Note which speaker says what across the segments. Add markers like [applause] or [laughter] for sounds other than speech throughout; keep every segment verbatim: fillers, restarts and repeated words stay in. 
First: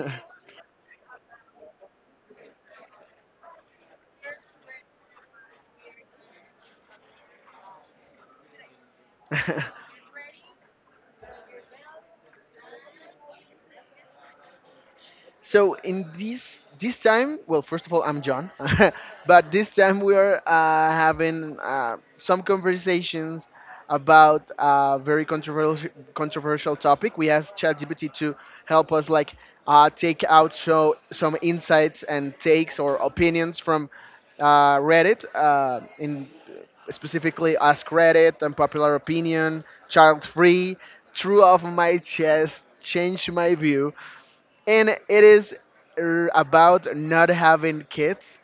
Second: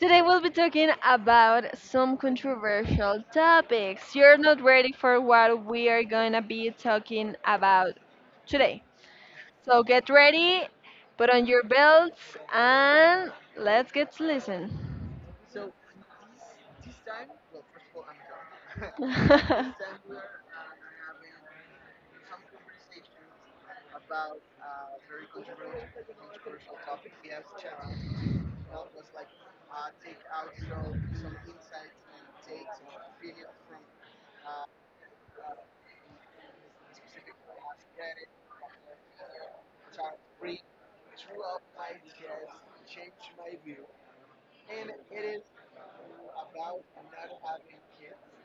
Speaker 1: Today we'll be talking about some controversial topics. You're not ready for what we are gonna be talking about today.
Speaker 2: [laughs] [laughs]
Speaker 1: So
Speaker 2: [laughs]
Speaker 1: get ready, put on your belts, and let's get to listen.
Speaker 2: So in this this time, well, first of all, I'm John, [laughs] but this time we are uh, having uh, some conversations about a very controversial controversial topic. We asked ChatGPT to help
Speaker 1: [laughs]
Speaker 2: us like uh, take out so, some insights and takes or opinions from uh, Reddit, uh, in specifically Ask Reddit, Unpopular Opinion, Child Free, True Off My Chest, Change My View, and it is r- about not having kids,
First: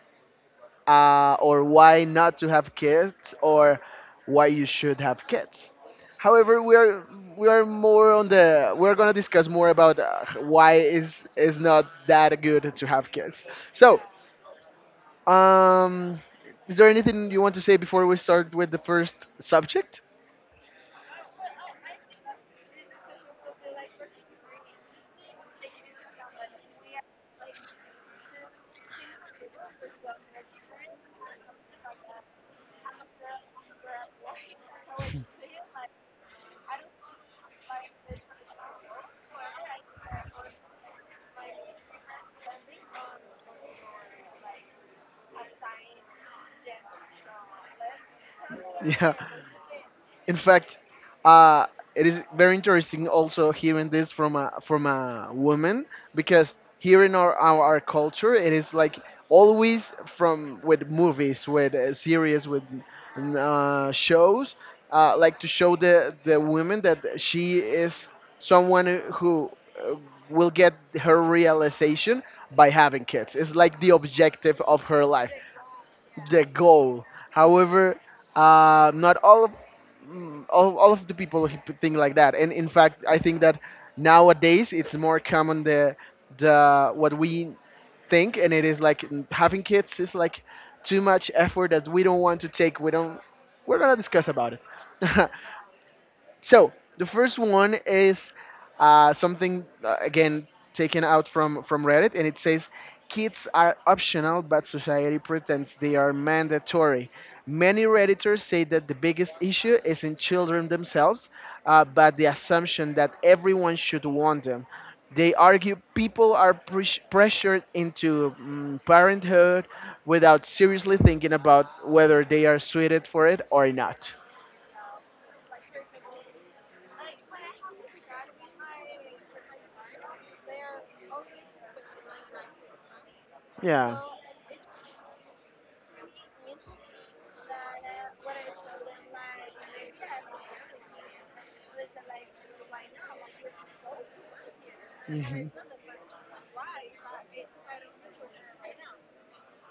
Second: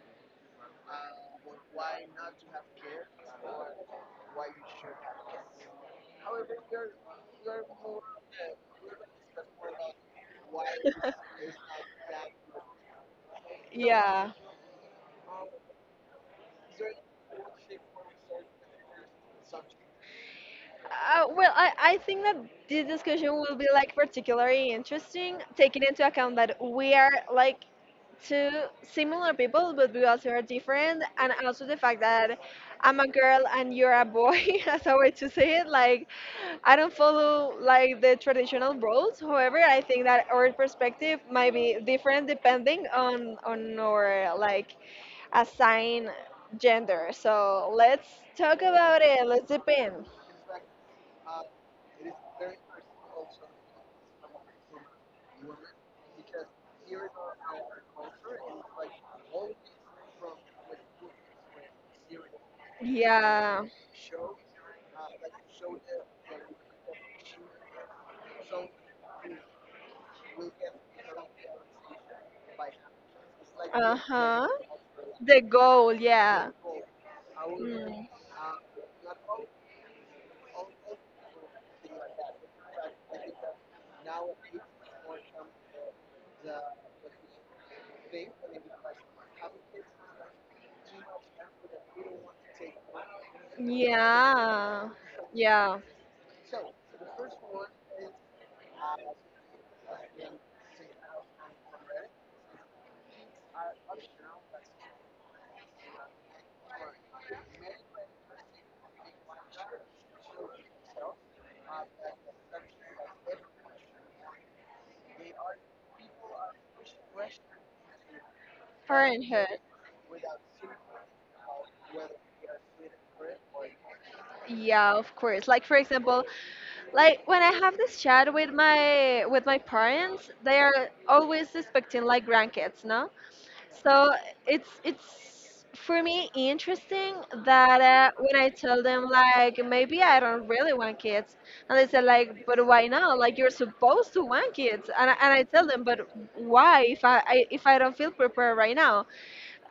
Speaker 2: uh, or why not to have kids, or why you should have kids. However, we are we are more on the— we're going to discuss more about uh, why is is not that good to have kids. So
Speaker 1: Yeah.
Speaker 2: um is there anything you want to say before we start with the first subject?
Speaker 1: Uh, well, I, I think that this discussion will be like particularly interesting, taking into account that we are like two similar people, but we also are different, and also the fact that I'm a girl and you're a boy, [laughs] as a way to say it. Like, I don't follow like the traditional roles. However, I think that our perspective might be different depending on on our like assigned gender. So let's talk
Speaker 2: [laughs]
Speaker 1: about
Speaker 2: Yeah.
Speaker 1: it. Let's dip in.
Speaker 2: In fact, uh, it is very interesting also hearing this from a from a woman, because here in our our, our culture it is like always from— with movies, with uh, series, with
Speaker 1: Yeah.
Speaker 2: uh, shows, uh, like, to show the the woman that she is someone who uh, will get her realization by having kids. It's like the
Speaker 1: Uh huh.
Speaker 2: objective of her life,
Speaker 1: The goal.
Speaker 2: the
Speaker 1: Yeah.
Speaker 2: goal. However,
Speaker 1: Mm.
Speaker 2: uh, not all of— mm, all, all of the people who think like that. And in fact, I think that nowadays it's more common the— the what we think, and it is like, mm, having kids is like too much effort that we don't want to take. We don't. We're gonna discuss about it.
Speaker 1: Yeah.
Speaker 2: [laughs]
Speaker 1: Yeah.
Speaker 2: So the first one is uh, something uh, again taken out from from Reddit, and it says kids are optional, but society pretends they are mandatory. Many redditors say that the biggest issue is in children themselves, uh, but the assumption that everyone should want them. They argue people are pres- pressured into mm,
Speaker 1: Parenthood.
Speaker 2: parenthood without seriously thinking about whether they are suited for it or not.
Speaker 1: Yeah, of course. Like for example, like when I have this chat with my with my parents, they are always expecting like grandkids, no?
Speaker 2: Yeah.
Speaker 1: So it's it's for me interesting that uh, when I tell them like maybe I don't really want kids, and they say like, but why not? Like you're supposed to want kids, and I, and I
Speaker 2: hmm
Speaker 1: tell them, but why if I, I if I don't feel prepared right now?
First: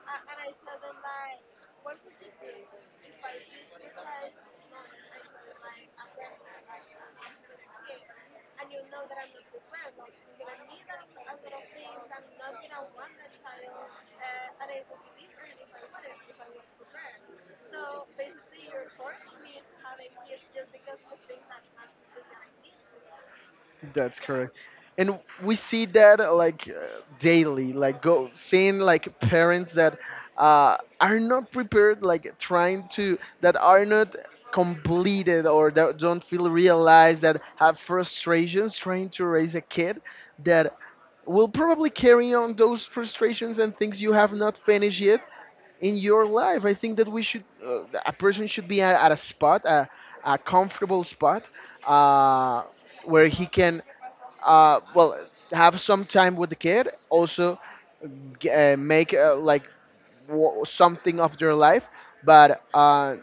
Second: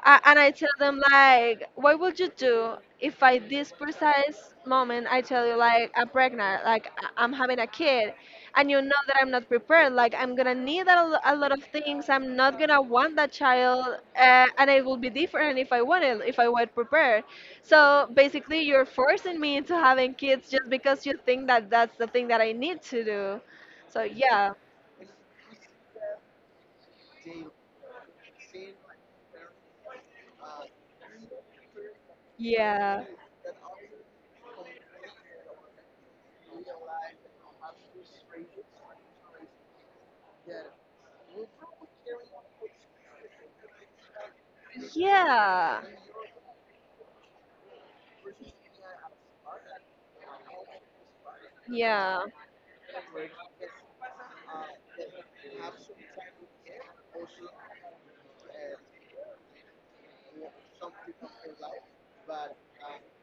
Speaker 1: I, and I tell them like, what would you do if I this precise moment I tell you like I'm pregnant, like I- I'm having a kid, and you know that I'm not prepared, like I'm gonna need a, lo- a lot of things. I'm not gonna want that child, uh, and it will be different if I want it, if I were prepared. So basically, you're forcing me into having kids just because you think that that's the thing that I need to do. So
Speaker 2: That's correct.
Speaker 1: yeah,
Speaker 2: And we see that uh, like uh, daily, like, go seeing like parents that uh, are not prepared, like trying
Speaker 1: yeah,
Speaker 2: to— that are not completed, or that don't feel realized, that have frustrations trying to raise a kid that will probably carry on those frustrations and things you have not finished yet
Speaker 1: yeah,
Speaker 2: in your life. I think that we should, uh, a person should be at, at a spot, a, a comfortable spot,
Speaker 1: yeah.
Speaker 2: uh, where he can uh, well, have some time with the kid, also g- uh, make uh, like w- something of their life, but uh,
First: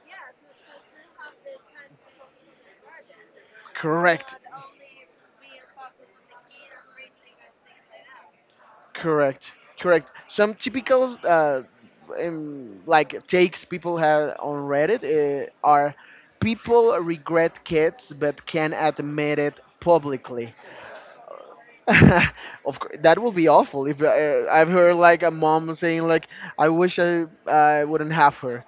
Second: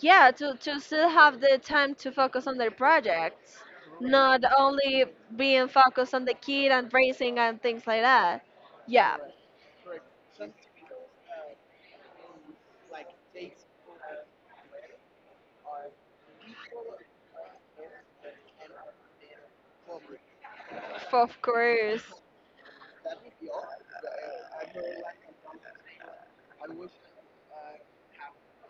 Speaker 1: Yeah, to, to still have the time to focus on their projects,
Speaker 2: correct.
Speaker 1: not only being focused on the kid and racing and things like that. Yeah.
Speaker 2: correct Correct. Some typical uh, um, like, takes people have on Reddit uh, are people regret kids but can admit it publicly.
Speaker 1: F- of course.
Speaker 2: [laughs] Of course, that would be awful. If uh, I've heard like a mom saying like, "I wish I I wouldn't have her."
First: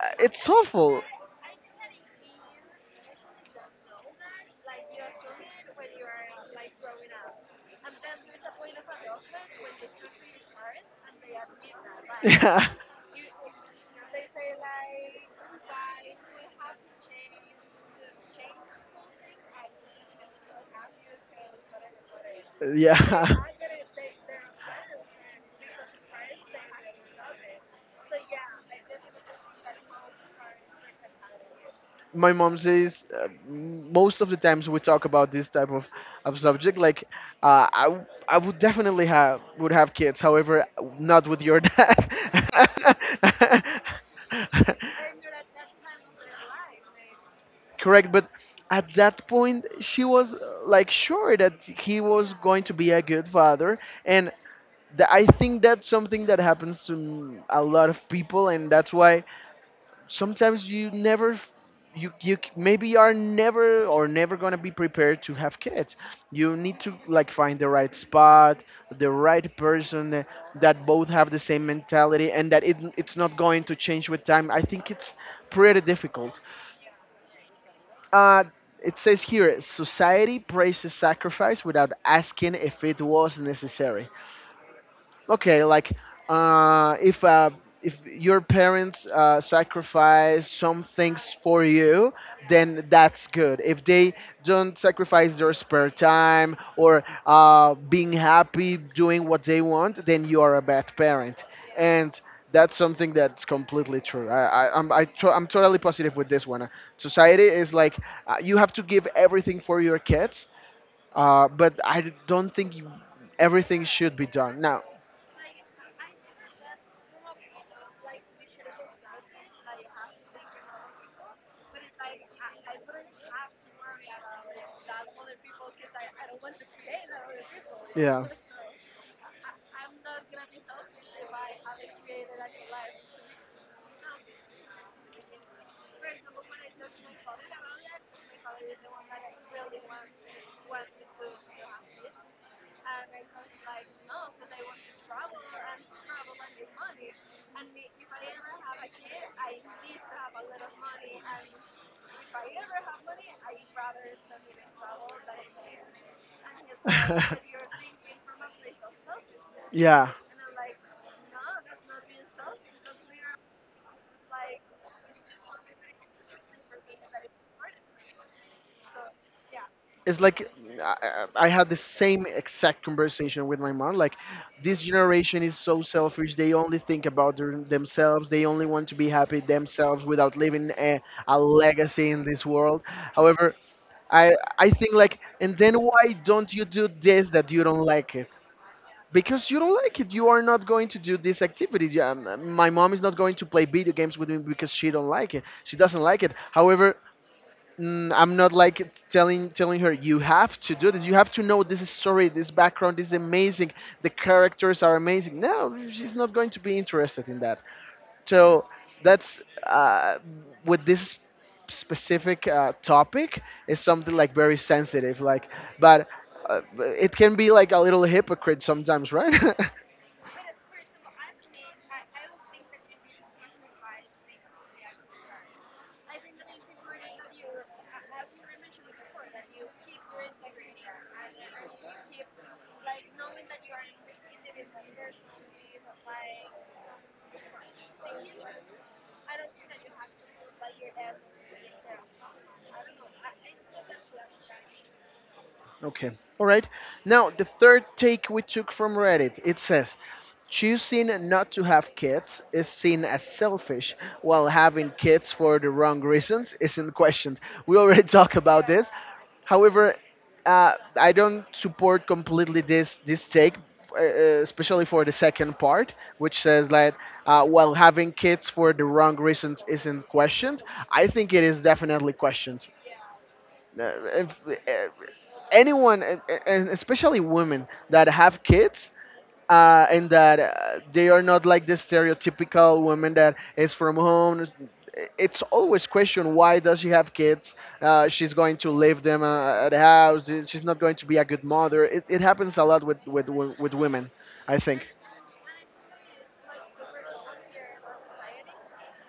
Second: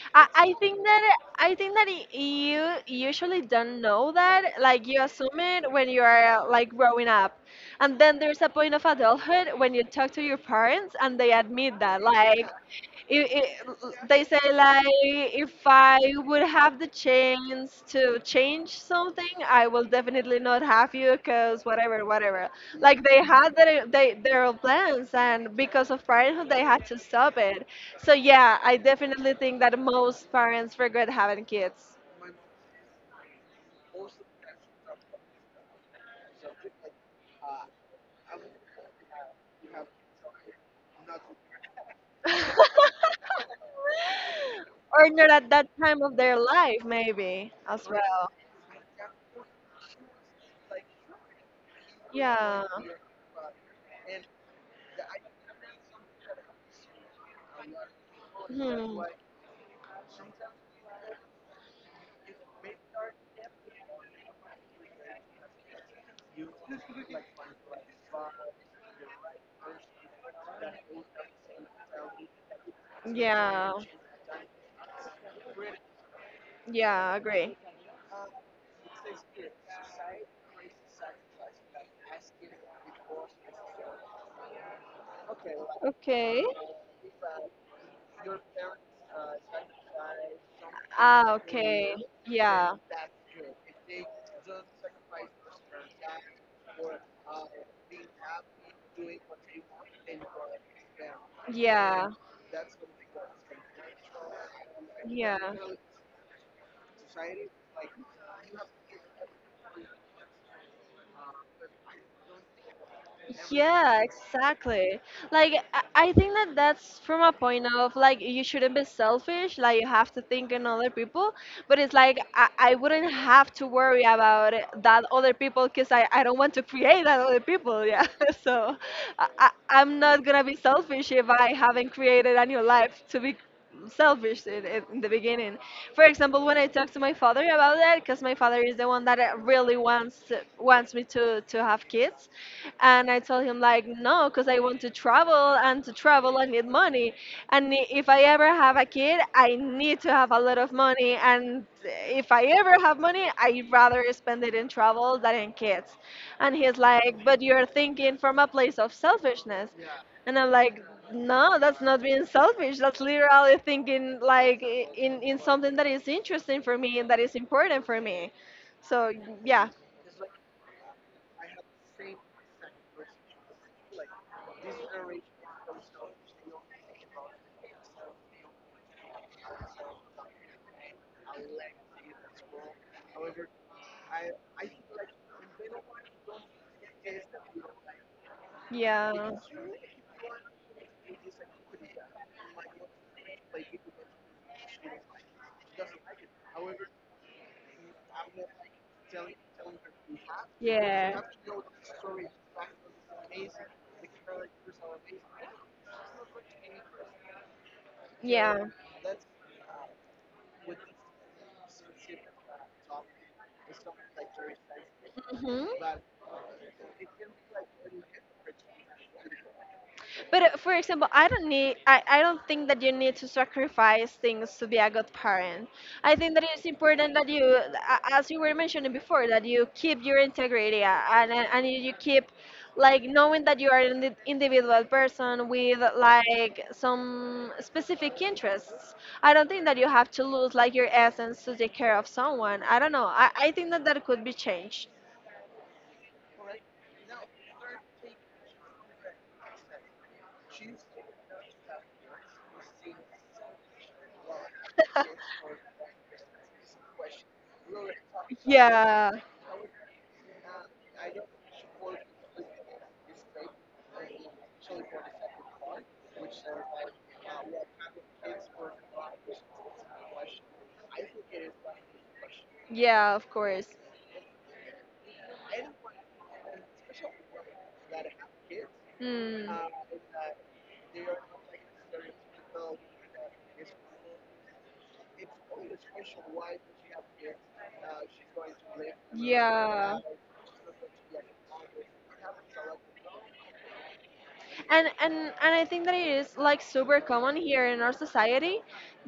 Speaker 2: Uh,
Speaker 1: i,
Speaker 2: it's
Speaker 1: I think
Speaker 2: awful.
Speaker 1: that i think that y- you usually don't know that, like you assume it when you are uh, like growing up, and then there's a point of adulthood when you talk to your parents and they admit that
Speaker 2: [laughs]
Speaker 1: like
Speaker 2: Yeah,
Speaker 1: it, it, they say like, if I would have the chance to change something, I will definitely not have you because whatever, whatever. Like they
Speaker 2: yeah.
Speaker 1: had their they, their own plans, and because of parenthood, they had to stop it. So yeah, I definitely think that most parents regret having kids,
Speaker 2: My mom says uh, m- most of the times we talk about this type of, of subject like, uh, I, w- I would definitely have— would have kids, however, not with your dad.
Speaker 1: [laughs]
Speaker 2: [laughs]
Speaker 1: or not at that time of their life, maybe as
Speaker 2: Correct. But
Speaker 1: well.
Speaker 2: at that point she was uh, like sure that he was going
Speaker 1: Yeah.
Speaker 2: to be a good father. And th- I think that's something that happens to m- a lot of people, and that's
Speaker 1: Hmm.
Speaker 2: why sometimes you never— you you c- maybe are never, or never going to be prepared to have kids. You need to like find the right spot, the right person, uh, that both have the same mentality, and that it, it's not going
Speaker 1: Yeah.
Speaker 2: to change with time. I think it's pretty difficult.
Speaker 1: Yeah, agree.
Speaker 2: uh it says here society praises sacrifice without asking if it was necessary. Okay, like,
Speaker 1: Okay.
Speaker 2: uh if uh if your parents uh, sacrifice some
Speaker 1: Ah,
Speaker 2: things for
Speaker 1: okay.
Speaker 2: you,
Speaker 1: Yeah.
Speaker 2: then that's good. If they don't sacrifice their spare time or uh, being happy doing what they want, then you are a bad parent.
Speaker 1: Yeah.
Speaker 2: And that's something that's completely true. I, I, I'm, I to,
Speaker 1: Yeah.
Speaker 2: I'm totally positive with this one. Society is like, uh, you have to give everything for your kids, uh, but I don't think you, everything
Speaker 1: Yeah,
Speaker 2: should be done. Now,
Speaker 1: exactly. Like I I think that that's from a point of like you shouldn't be selfish. Like you have to think in other people, but it's like I, I wouldn't have to worry about it- that other people because I, I don't want to create that other people. Yeah,
Speaker 2: yeah.
Speaker 1: [laughs] so I, I I'm not gonna be selfish if I haven't created a new life to be selfish in, in in the beginning. For example, when I talk to my father about that, because my father is the one that uh, really wants wants me to to have kids, and I told him like no, because I want to travel, and to travel I need money, and i- if I ever have a kid, I need to have a lot of money, and if I ever have money, I'd rather spend it in travel than in kids. And he's like, but
Speaker 2: [laughs]
Speaker 1: you're thinking from a place of selfishness,
Speaker 2: Yeah.
Speaker 1: and I'm like, no, that's not being selfish. That's literally thinking like i- in in something that is interesting for me and that is important for me. So yeah,
Speaker 2: It's like, I, I had the same exact conversation with my mom. Like, this generation is so selfish. They only think about their, themselves. They only want to be happy themselves without leaving a, a legacy in this world. However, I I think like, and then why don't you do this that you don't like it?
Speaker 1: yeah.
Speaker 2: Because you don't like it, you are not going to do this activity. Yeah, m- my mom is not going to play video games with me because she don't like it. She doesn't like it. However, mm, I'm not like— it's telling telling her you have to do this. You have to know this story, this background is amazing. The characters are amazing. No, she's not going to be interested in that. So that's uh, with this specific uh, topic is something like very sensitive. Like, but uh, it can be like a little hypocrite sometimes, right? [laughs]
Speaker 1: But uh, for example, I don't need I, I don't think that you need to sacrifice things to be a good parent. I think that it's important that you a- as you were mentioning before, that you keep your integrity, uh, and and and you keep like knowing that you are an indi- individual person with like some specific interests. I don't think that you have to lose like your essence to take care of someone. I don't know. I, I think that that could be changed.
Speaker 2: Okay. All right. Now, the third take we took from Reddit, it says, choosing not to have kids is seen as selfish, while having kids for the wrong reasons isn't questioned. We already [laughs] talked about this.
Speaker 1: Yeah.
Speaker 2: However, uh, I don't support completely this this take, uh, uh, especially for the second part, which says that uh, while having kids for the wrong reasons isn't questioned, I think it is definitely questioned.
Speaker 1: Yeah, of course.
Speaker 2: Uh, if, uh, anyone, and and especially women that have kids
Speaker 1: Mm,
Speaker 2: uh, and that uh, they are not like the stereotypical woman that is from home, it's always questioned why does she have kids, uh, she's going to leave them uh, at the
Speaker 1: yeah.
Speaker 2: house, uh, she's not going to be a good mother. it, it happens a lot with, with with women, I think.
Speaker 1: And and and I think that it is like super common here in our society,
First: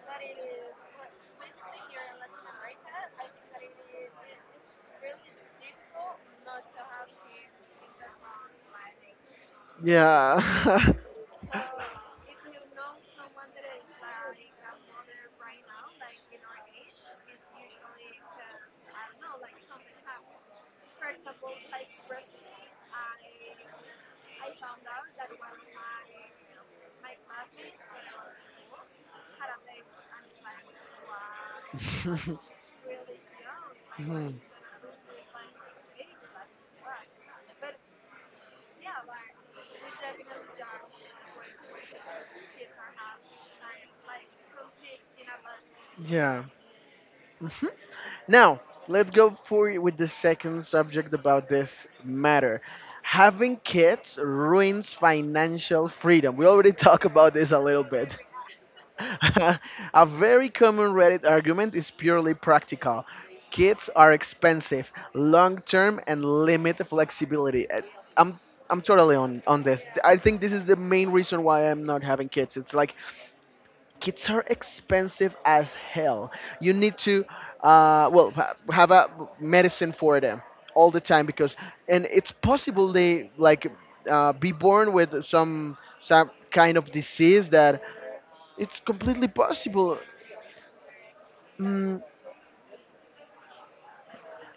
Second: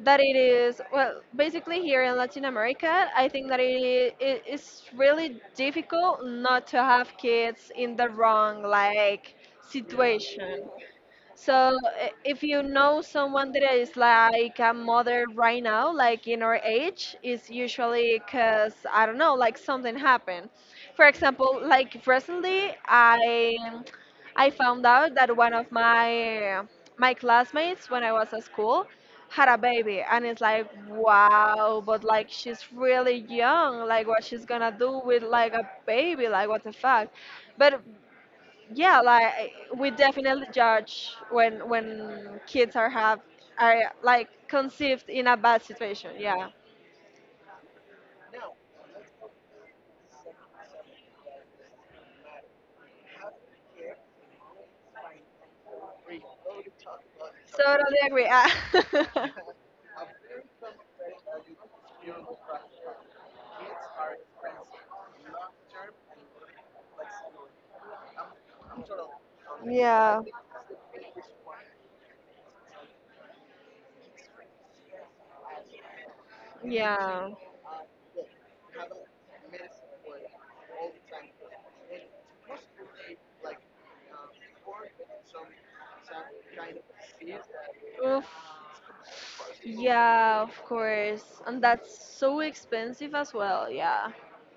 Speaker 1: that it is, well, basically here in Latin America, I think that it, it is really difficult not to have kids in the wrong like situation.
Speaker 2: Yeah. [laughs]
Speaker 1: So i- if you know someone that is like a mother right now, like in our age, it's usually because I don't know, like something happened. For example, like recently I I found out that one of my my classmates when I was at school had a baby, and it's like wow, but like she's really young. Like what
Speaker 2: Mhm.
Speaker 1: she's gonna do with like a baby? Like what the fuck? But yeah, like we definitely judge when when kids are have are like conceived in a bad situation.
Speaker 2: Yeah.
Speaker 1: Yeah,
Speaker 2: Mhm. Now, let's go for— with the second subject about this matter. Having kids ruins financial freedom. We already [laughs] talked about this a little
Speaker 1: totally
Speaker 2: bit.
Speaker 1: agree. Ah.
Speaker 2: [laughs]
Speaker 1: [laughs]
Speaker 2: A very common Reddit argument is purely practical. Kids are expensive, long term, and limit flexibility. Uh, I'm I'm totally on on this. I
Speaker 1: Yeah.
Speaker 2: think this is the main reason why I'm not having kids. It's like, kids are expensive as hell. You need to,
Speaker 1: Yeah.
Speaker 2: uh, well, ha- have a medicine for them all the time because, and it's possible they like uh, be born with some some kind of disease, that
Speaker 1: Oof.
Speaker 2: it's completely possible.
Speaker 1: Yeah, of course. And that's
Speaker 2: Mm,
Speaker 1: so expensive as well. Yeah.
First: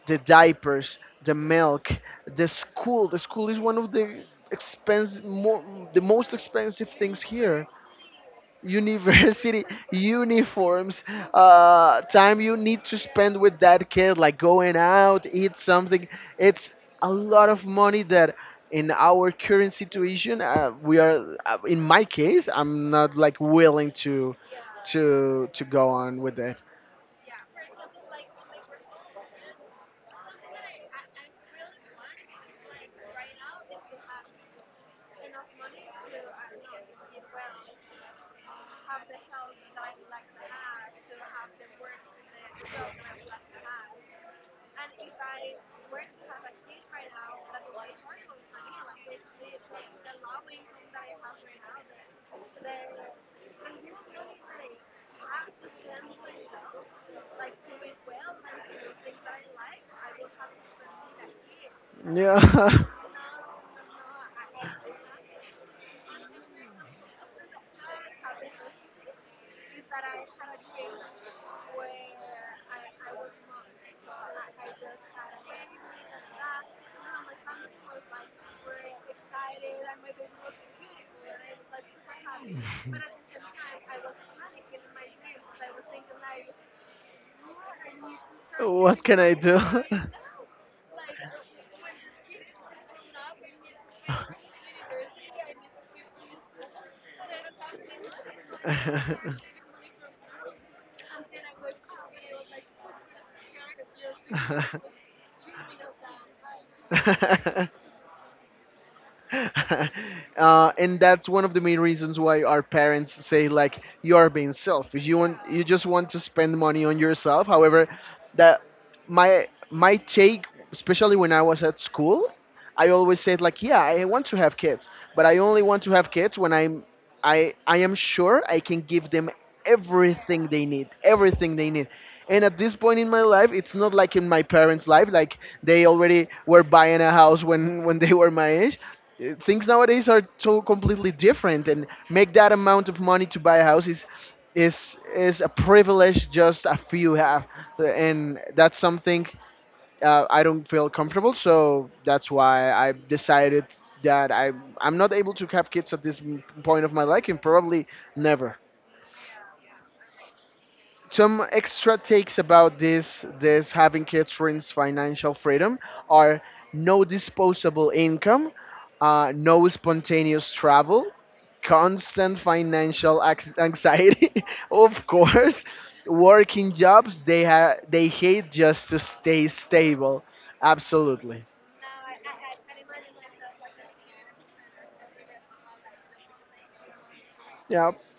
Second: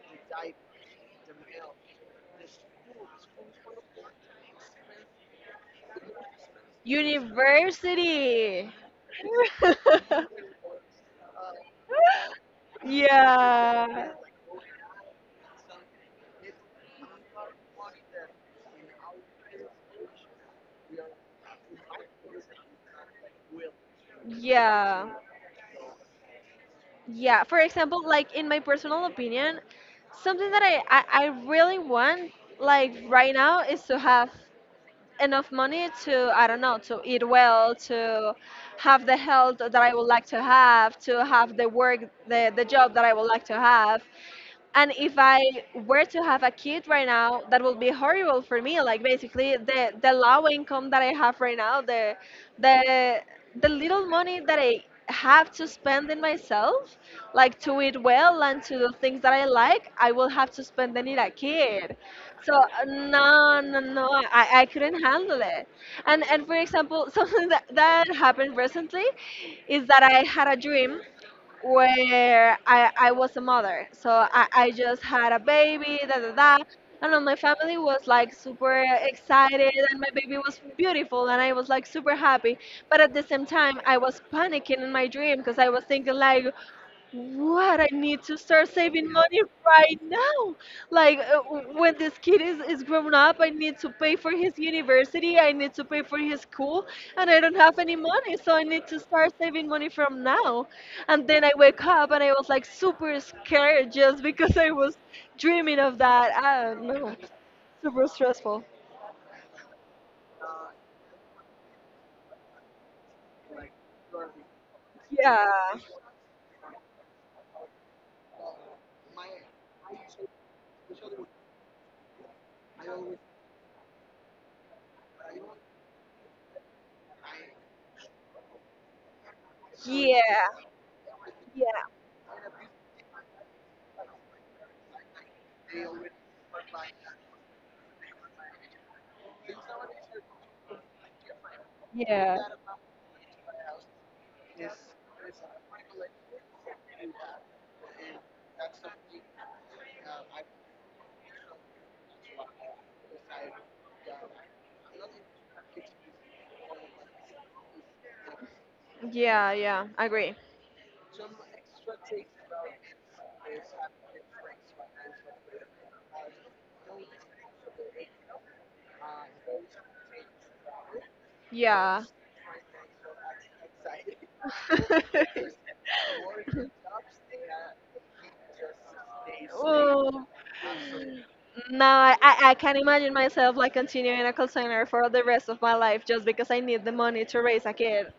Speaker 2: the diapers, the milk, the school. The school is one of the expense, mo- the most expensive things here.
Speaker 1: University.
Speaker 2: University, [laughs]
Speaker 1: [laughs]
Speaker 2: uniforms, uh, time you need to spend with that
Speaker 1: Yeah,
Speaker 2: kid, like going out, eat something. It's a lot of money that in our current situation uh, we are uh, in my case, I'm not like willing to to
Speaker 1: yeah,
Speaker 2: to go on with it.
Speaker 1: yeah. For example, like in my personal opinion, something that I, I, I really want, like right now, is to have enough money to, I don't know, to eat well, to have the health that I would like to have, to have the work, the, the job that I would like to have. And if I were to have a kid right now, that would be horrible for me. Like basically, the the low income that I have right now, the the the little money that I have to spend in myself, like to eat well and to do things that I like, I will have to spend it in a kid. So
Speaker 2: Yeah.
Speaker 1: no, no no i, I couldn't handle it. And and for example, [laughs] something that, that happened recently, is that I had a dream where I, I was a mother. So I, I just had a baby, da da da. And then my family
Speaker 2: [laughs]
Speaker 1: was like super excited, and my baby was beautiful, and I was like super happy. But at the same
Speaker 2: [laughs]
Speaker 1: time, I was panicking in my dream because I was thinking like, what, I need to start saving money right
Speaker 2: [laughs]
Speaker 1: now. Like uh, w- when this kid is, is grown up, I need to pay for his university, I need to pay for his school, and I don't have any money, so I need to start saving money from now. And then I wake up and I was like super scared just because I was dreaming of that, I don't know.
Speaker 2: [laughs]
Speaker 1: Super stressful.
Speaker 2: [laughs] Uh, and that's one of the main reasons why our parents say like you are being selfish. You want—
Speaker 1: Yeah,
Speaker 2: you just want to spend money on yourself. However, that— my my take, especially when I was at school, I always said like, yeah, I want to have kids, but I only want to have kids when I'm— I I am sure I can give them
Speaker 1: yeah,
Speaker 2: everything they need, everything they need. And at this point in my life, it's not like in my parents life. Like, they already were buying a house when [laughs] when they were my age. Uh, things nowadays are so completely different, and make
Speaker 1: yeah,
Speaker 2: that amount of money to buy a house is—
Speaker 1: yeah.
Speaker 2: is is a privilege just a few have. Uh, and that's something, uh, I don't feel comfortable. So that's why I decided that i I'm not able to have kids at this m- point of my life, and probably never.
Speaker 1: Yeah, yeah, I agree.
Speaker 2: Some extra takes about this— this having kids brings financial freedom are no disposable income, uh, no spontaneous travel,
Speaker 1: Yeah.
Speaker 2: constant financial ax- anxiety, [laughs] of
Speaker 1: [laughs]
Speaker 2: course, working jobs they ha- they hate just to stay stable,
Speaker 1: Oh,
Speaker 2: absolutely.
Speaker 1: no, I, I I can't imagine myself like continuing in a call center for the rest of my life just because I need the money to raise a
Speaker 2: Yep.
Speaker 1: kid.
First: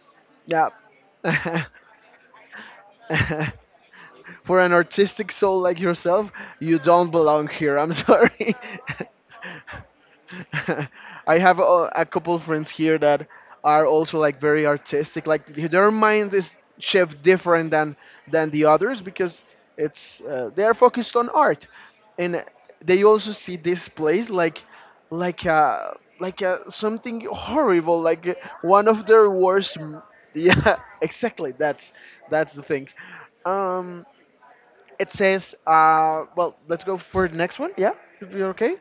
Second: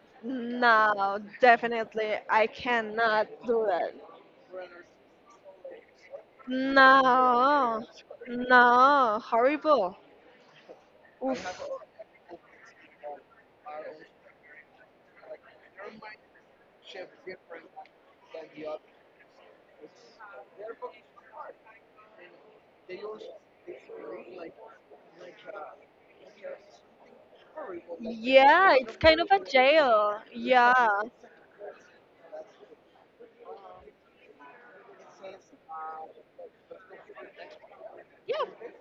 Speaker 2: Yep.
Speaker 1: No,
Speaker 2: [laughs]
Speaker 1: definitely, I cannot do that.
Speaker 2: For an artistic soul like yourself, you don't belong here,
Speaker 1: No,
Speaker 2: I'm sorry. [laughs]
Speaker 1: no, horrible.
Speaker 2: [laughs] I
Speaker 1: Oof.
Speaker 2: have a, a couple friends here that are also like very artistic. Like their mind is shift different than than the others, because it's uh, they are focused on art, and they also see this place like like uh like uh, something horrible, like, uh,
Speaker 1: Yeah,
Speaker 2: one
Speaker 1: it's
Speaker 2: of
Speaker 1: kind of
Speaker 2: their
Speaker 1: a
Speaker 2: worst. m- [laughs]
Speaker 1: jail. Yeah,
Speaker 2: Yeah, exactly. That's that's the thing. Um, it says— uh well, let's go for the next one. Yeah, if you're
Speaker 1: yeah.
Speaker 2: okay.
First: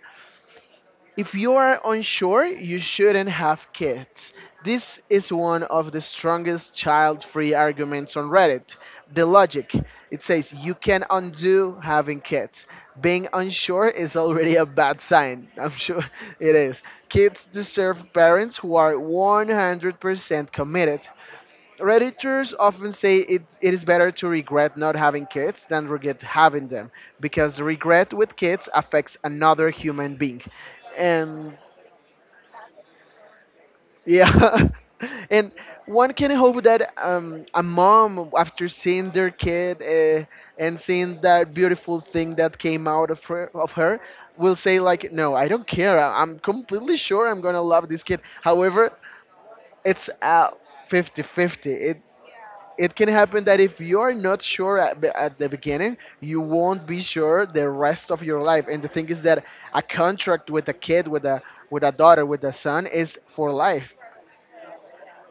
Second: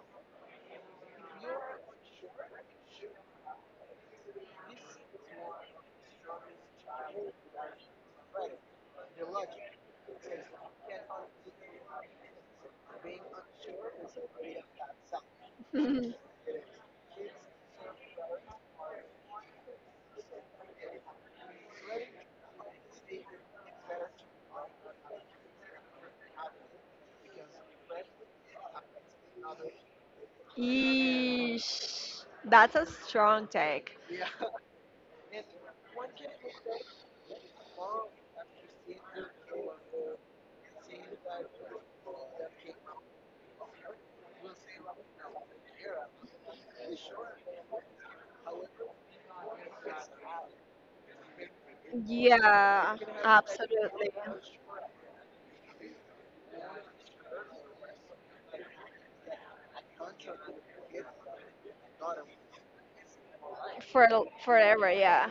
Speaker 2: If you are unsure, you shouldn't have kids. This is one of the strongest child free arguments on Reddit. The logic, it says you can undo having kids. Being unsure is already a bad sign. [laughs] I'm sure
Speaker 1: [laughs]
Speaker 2: it is. Kids deserve parents who are one hundred percent committed. Redditors often say it, it is better to regret not having kids than regret having them because regret with kids affects another human being. And
Speaker 1: Eesh, that's a strong take.
Speaker 2: yeah. [laughs] And one can hope that um, a mom, after seeing their kid uh, and seeing that beautiful thing that came out of her, of her, will say like, "No, I don't care. I- I'm completely sure I'm gonna love this kid." However, it's uh, fifty fifty 50 it
Speaker 1: Yeah,
Speaker 2: can happen that if you
Speaker 1: absolutely.
Speaker 2: are not sure at, be- at the beginning, you won't be sure the rest of your life. And the thing is that a contract with a kid, with a with a daughter, with a son is for life.
Speaker 1: For forever, yeah.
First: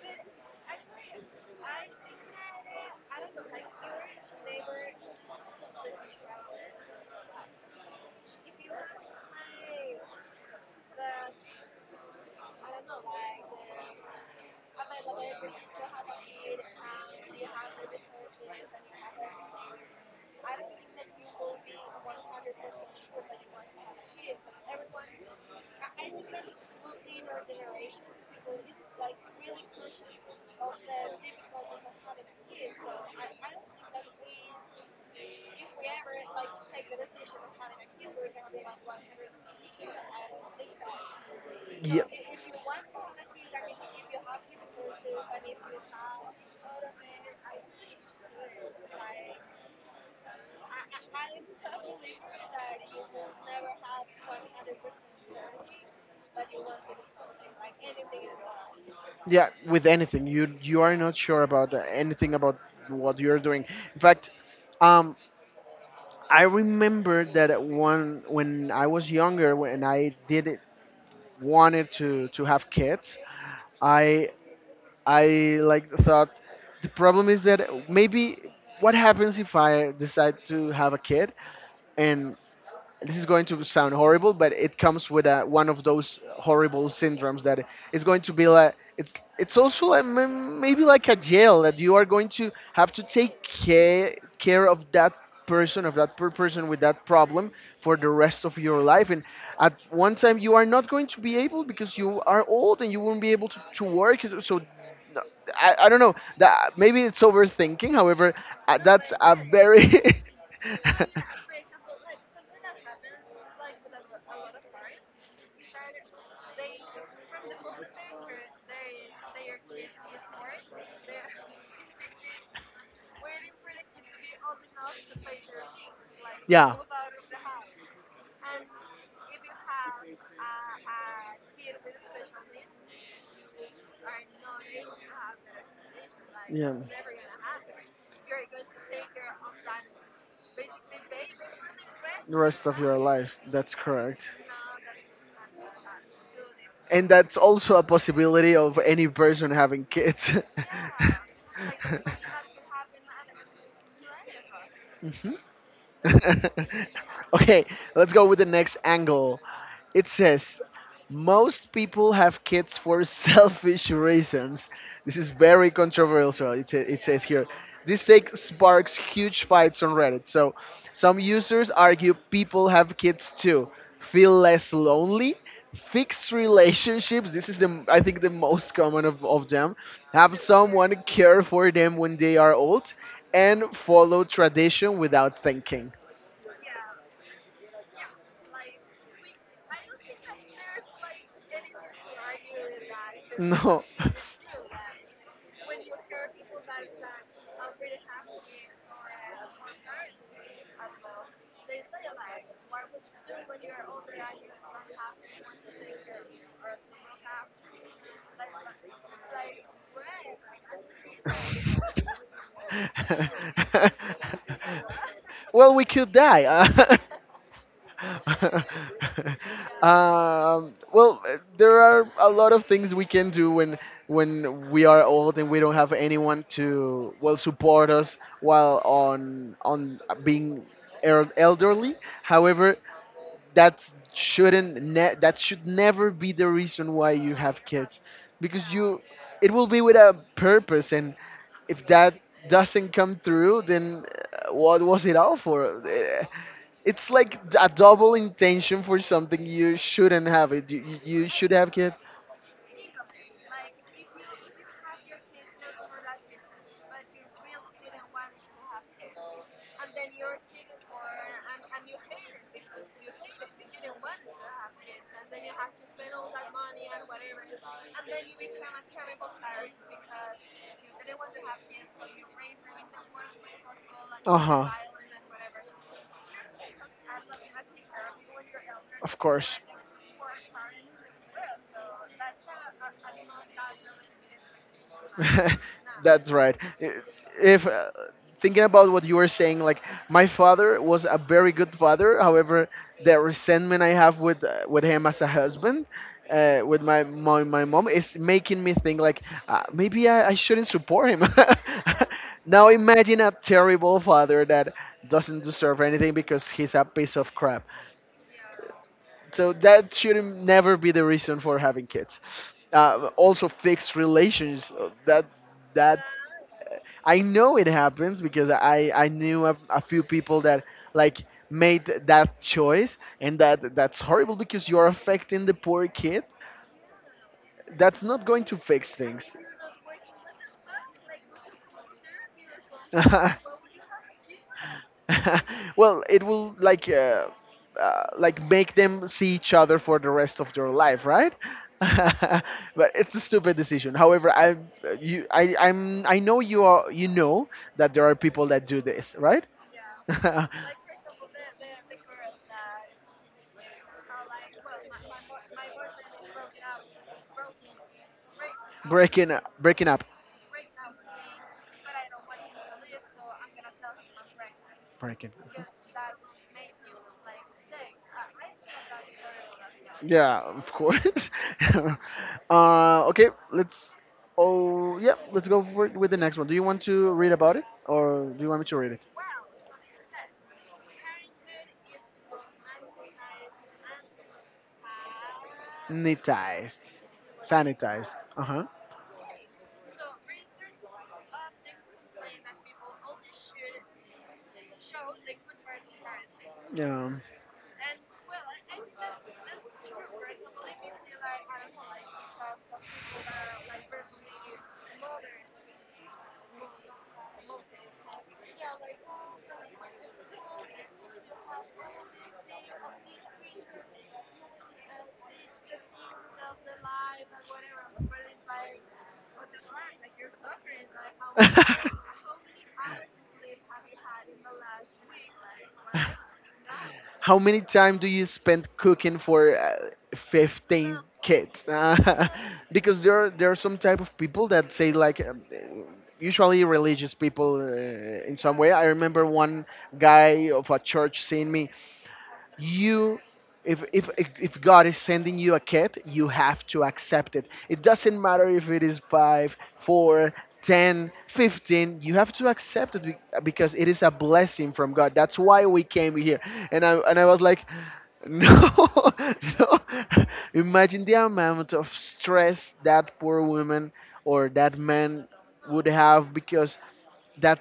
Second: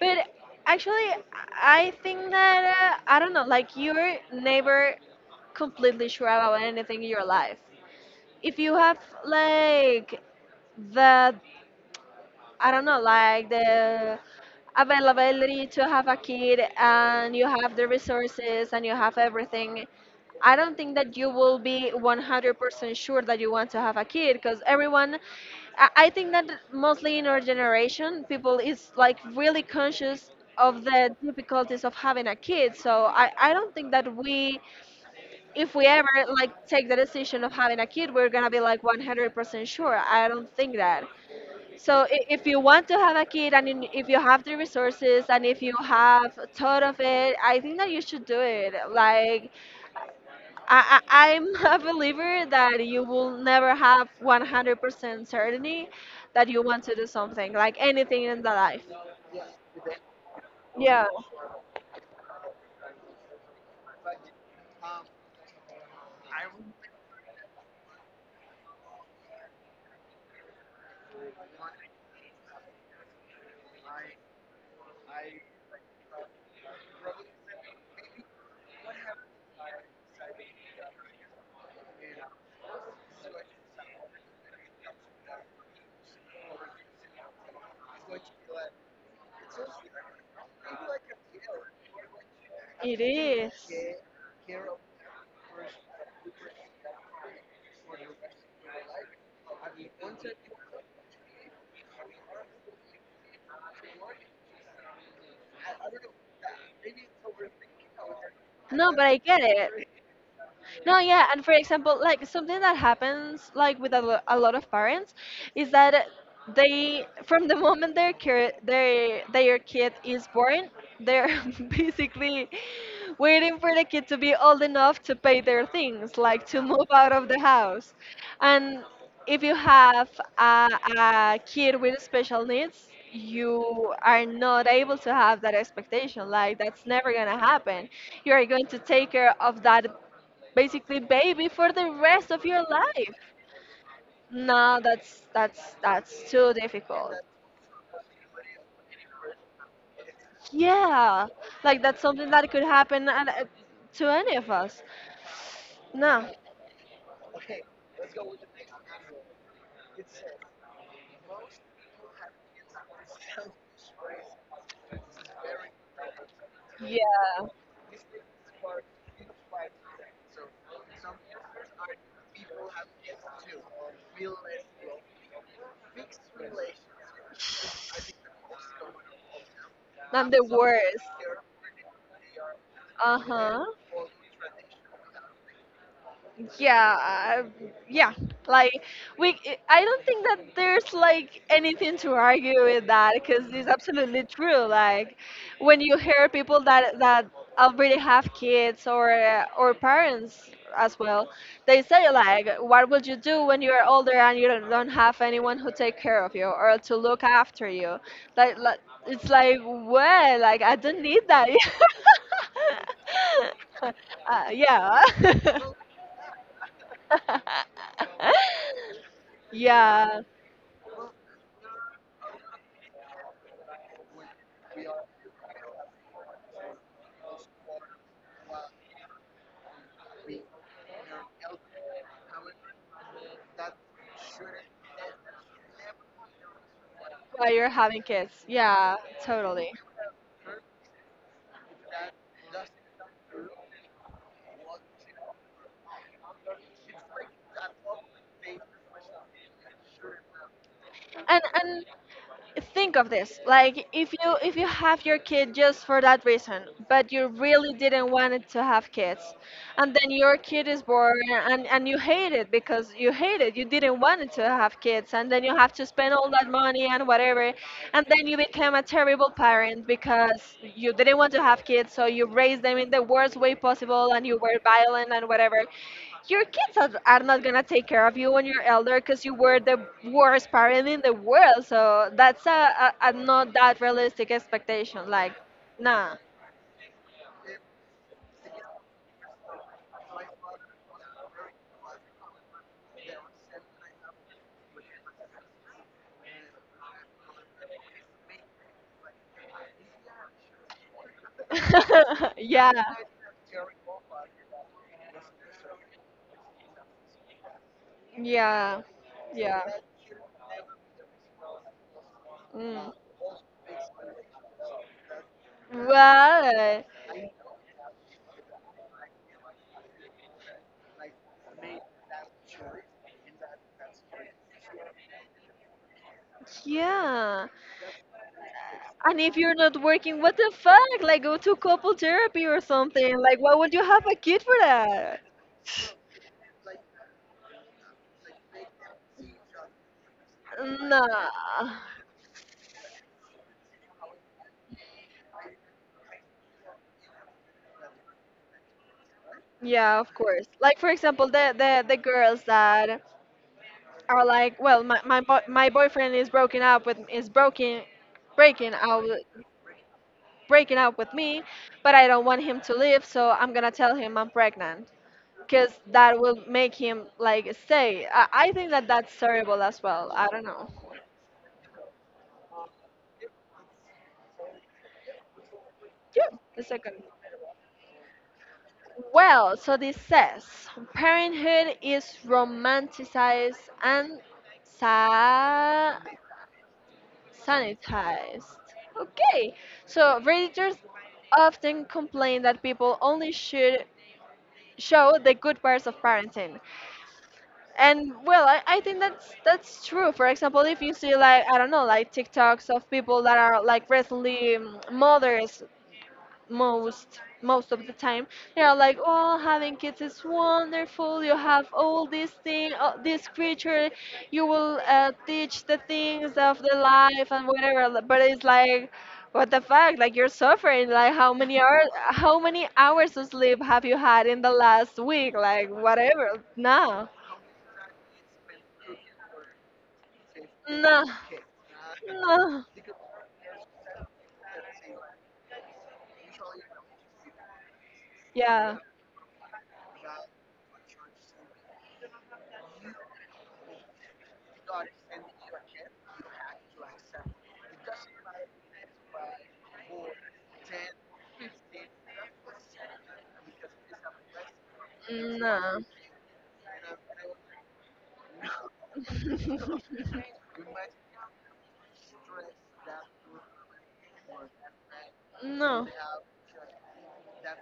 Speaker 1: But actually, I think that uh, I don't know. Like you're never completely sure about anything in your life. If you have like the I don't know, like the availability to have a kid and you have the resources and you have everything, I don't think that you will be one hundred percent sure that you want to have a kid, because everyone, I I think that mostly in our generation people is like really conscious of the difficulties of having a kid. So I, I don't think that we, if we ever like take the decision of having a kid, we're gonna be like one hundred percent sure. I don't think that. So
Speaker 2: Yeah,
Speaker 1: i- if you want to have a kid, and in- if you have the resources and if you have thought of it, I think that you should do it. Like I, I, I'm [laughs] a believer that you will never have one hundred percent certainty that you want to do something, like anything in the life.
Speaker 2: yeah. With anything, you you are
Speaker 1: Yeah,
Speaker 2: not sure about uh, anything about what you're doing. In fact, um, I remember that at one when I was younger, when I did wanted to to have kids, I I like thought the problem is that maybe what happens if I decide to have a kid and this is going to sound horrible, but it comes with a, one of those horrible syndromes that it's going to be like it's it's also like m- maybe like a jail that you are going to have
Speaker 1: it
Speaker 2: to take
Speaker 1: is.
Speaker 2: care care of that person of that per person with that problem for the rest of your life, and at one time you are not going to be able because you are old and you won't be able to, to work. So no, I, I don't know, that maybe it's overthinking. However, uh,
Speaker 1: No, but
Speaker 2: that's
Speaker 1: I
Speaker 2: a
Speaker 1: get
Speaker 2: very
Speaker 1: it.
Speaker 2: [laughs]
Speaker 1: No, yeah, and for example, like something that happens like with a, lo- a lot of parents is that they, from the moment their kid their their kid is born, they're [laughs] basically waiting for the kid to be old enough to pay their things, like to
Speaker 2: yeah.
Speaker 1: move out of the house. And if you have
Speaker 2: uh,
Speaker 1: a, a kid with special needs, you are not able to have that expectation.
Speaker 2: like
Speaker 1: Like
Speaker 2: Yeah.
Speaker 1: that's never gonna happen. You are going to take care of that basically baby for the rest
Speaker 2: The
Speaker 1: of your
Speaker 2: rest of your
Speaker 1: life.
Speaker 2: life. That's correct.
Speaker 1: No, that's that's that's too
Speaker 2: And
Speaker 1: difficult.
Speaker 2: that's also a possibility of any person having kids. [laughs]
Speaker 1: Yeah, like that's something that could happen at, at- to any of us.
Speaker 2: Mhm.
Speaker 1: No.
Speaker 2: [laughs] okay, let's go with the next angle. It says, most people have kids for [laughs] selfish reasons. This is very controversial. It, sa- it says here, this take sparks huge fights on Reddit.
Speaker 1: Yeah.
Speaker 2: So, some users argue people have kids to feel less lonely, fixed relationships, this is, the I think, the most common of, of them,
Speaker 1: Not
Speaker 2: have
Speaker 1: the
Speaker 2: someone
Speaker 1: worst.
Speaker 2: care for them when they are old,
Speaker 1: Uh
Speaker 2: and
Speaker 1: huh.
Speaker 2: follow tradition without thinking.
Speaker 1: yeah uh, yeah like we I don't think that there's like anything to argue with that because it's
Speaker 2: No.
Speaker 1: absolutely true. Like, when you hear people that that already have kids or uh, or parents as well, they say like, what would you do when you're older and you don't, don't have anyone who take care of you or to look after you? Like, like it's like,
Speaker 2: [laughs]
Speaker 1: well, like, I don't need that.
Speaker 2: [laughs]
Speaker 1: [laughs] Uh, yeah. [laughs]
Speaker 2: Well, we could die. Uh,
Speaker 1: [laughs]
Speaker 2: [laughs]
Speaker 1: Yeah,
Speaker 2: um, well, uh, there are a lot of things we can do when when we are old and we don't have anyone to, well, support us while on on being er- elderly. However, that shouldn't ne- that should never be the reason why you
Speaker 1: while
Speaker 2: have
Speaker 1: you're
Speaker 2: kids,
Speaker 1: having kids.
Speaker 2: because
Speaker 1: Yeah,
Speaker 2: you it will
Speaker 1: totally.
Speaker 2: be with a purpose, and if that doesn't come through, then uh, what was it all for? Eh, it's like a double intention for something you shouldn't have it, you, you you
Speaker 1: And
Speaker 2: should have
Speaker 1: and
Speaker 2: kids.
Speaker 1: think of this. Like, if you if you have your kid just for that reason, but you really didn't want it to have kids, and then your kid is born and, and you hate it because you hate it. You didn't want it to have kids, and then you have to spend all that money and whatever, and then you became a terrible parent because you didn't want to have kids, so you raised them in the worst way possible and
Speaker 2: Uh
Speaker 1: you were
Speaker 2: huh.
Speaker 1: violent and whatever. Your kids are, are not gonna take care of you when you're elder
Speaker 2: Of
Speaker 1: because you were
Speaker 2: course.
Speaker 1: the worst parent in the world. So that's a, a, a not that realistic expectation. Like,
Speaker 2: [laughs]
Speaker 1: nah.
Speaker 2: That's right. I- If, uh, thinking about what you were saying, like, my father was a very good father. However, the resentment I have with uh, with him as a husband, uh, with my, my my mom, is making me think like, uh, maybe I, I shouldn't support him. [laughs]
Speaker 1: [laughs]
Speaker 2: Now
Speaker 1: Yeah.
Speaker 2: imagine a terrible father that doesn't deserve anything because he's a piece of crap.
Speaker 1: Yeah.
Speaker 2: So
Speaker 1: Yeah.
Speaker 2: that should never be the reason for having kids.
Speaker 1: Mm.
Speaker 2: Uh, also, fixed relations. uh, That that
Speaker 1: Well,
Speaker 2: I know it happens because I I knew a, a few people that, like, made that choice, and that that's horrible because you're affecting the poor kid.
Speaker 1: yeah.
Speaker 2: That's not going to fix
Speaker 1: And
Speaker 2: things.
Speaker 1: if you're not working, what the fuck? Like, go to couple therapy or something. Like, why
Speaker 2: [laughs]
Speaker 1: would you have a kid for that?
Speaker 2: [laughs] Well, it will like, uh, uh, like make them see each other for the rest of their life, right?
Speaker 1: Nah.
Speaker 2: [laughs] But it's a stupid decision. However, I you I I'm I know you are you know that there are people that do this, right?
Speaker 1: Yeah, of course.
Speaker 2: [laughs]
Speaker 1: Like, for example, the the, the girls that are like, well, my my, bo- my boyfriend is broken up with is broken, breaking out
Speaker 2: Breaking up, breaking up,
Speaker 1: breaking up with me, but I don't want him to leave, so I'm gonna tell him I'm pregnant.
Speaker 2: breaking.
Speaker 1: Because that will make him like stay. I, I think that that's terrible as well. I
Speaker 2: Yeah,
Speaker 1: don't know.
Speaker 2: of course. [laughs] uh, okay, let's. Oh, yeah, let's go for, with the
Speaker 1: Yeah,
Speaker 2: next one. Do you
Speaker 1: the
Speaker 2: want
Speaker 1: second.
Speaker 2: to read about it, or do you want me to read it?
Speaker 1: Well, so this says parenthood is romanticized and sa-
Speaker 2: Sanitized. Sanitized. Uh
Speaker 1: sanitized.
Speaker 2: huh.
Speaker 1: Okay, so readers often complain that people only should show the good parts of parenting.
Speaker 2: Yeah.
Speaker 1: And well, I, I think that's that's true. For example, if you see, like, I don't know, like, TikToks of people that are like recently um, mothers, most most of the time they are like, oh, having kids is wonderful, you have all this thing, uh, this creature you will uh, teach the things of the life and whatever. But it's like, what the fuck, like, you're suffering, like, how many
Speaker 2: [laughs]
Speaker 1: hours how many hours of sleep have you had in the last week, like, whatever. No.
Speaker 2: How many time do you spend cooking for uh, fifteen
Speaker 1: No.
Speaker 2: kids? Uh,
Speaker 1: No.
Speaker 2: [laughs] because there are, there are some type of people that say like, um, uh, usually religious people, uh, in some way.
Speaker 1: Yeah.
Speaker 2: I remember one guy of a church seeing me. You if if if God is sending you a kid, you have to accept it it doesn't matter if it is five four, ten, fifteen. You have to accept it be- because it is a blessing from God. That's why
Speaker 1: No.
Speaker 2: we came here. And i and i was like, no. [laughs] No.
Speaker 1: [laughs]
Speaker 2: Imagine the amount of stress that poor woman or that man would
Speaker 1: No.
Speaker 2: have because that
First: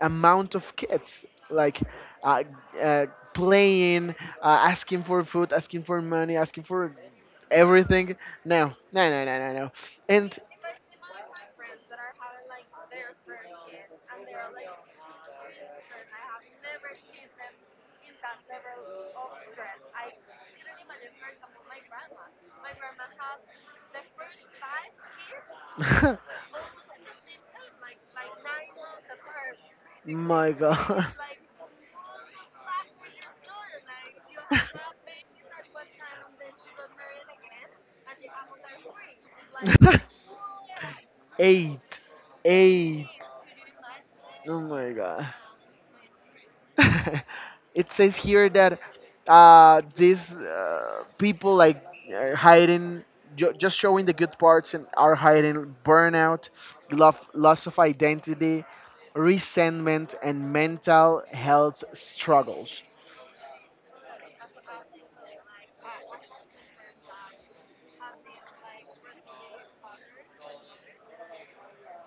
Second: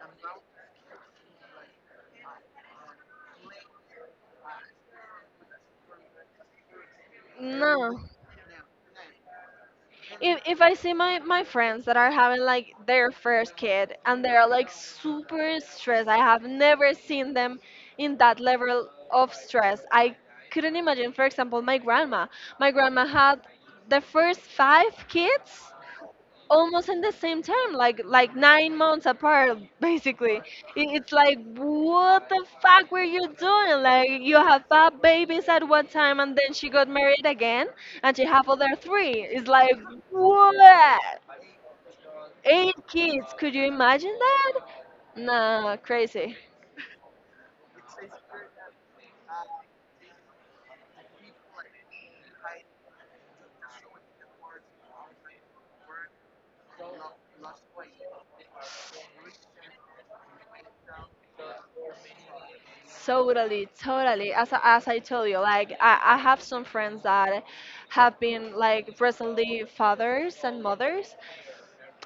Speaker 2: amount of kids, like uh, uh, playing, uh, asking for food, asking for money, asking for
Speaker 1: No.
Speaker 2: everything. No, no, no, no, no, no. And
Speaker 1: If if I see my my friends that are having like their first kid and they are like super stressed, I have never seen them in that level of stress. I couldn't imagine. For example, my grandma. My grandma had the first five kids
Speaker 2: [laughs]
Speaker 1: almost in the same time, like like nine months apart, [laughs] basically.
Speaker 2: my
Speaker 1: I-
Speaker 2: God.
Speaker 1: It's like, what the fuck were you doing? Like, you have five babies at one time, and then she got married again,
Speaker 2: [laughs]
Speaker 1: and she have other three. It's like,
Speaker 2: [laughs]
Speaker 1: what?
Speaker 2: Eight.
Speaker 1: Eight
Speaker 2: Eight.
Speaker 1: kids? Could you imagine that?
Speaker 2: Oh my God.
Speaker 1: Nah, crazy.
Speaker 2: [laughs] It says here that uh, these uh, people, like, are hiding, ju- just showing the good parts, and are hiding burnout, love, loss of identity, resentment, and mental health struggles.
Speaker 1: Totally, totally. As I, as I told you, like, I, I have some friends that have been like recently fathers and mothers,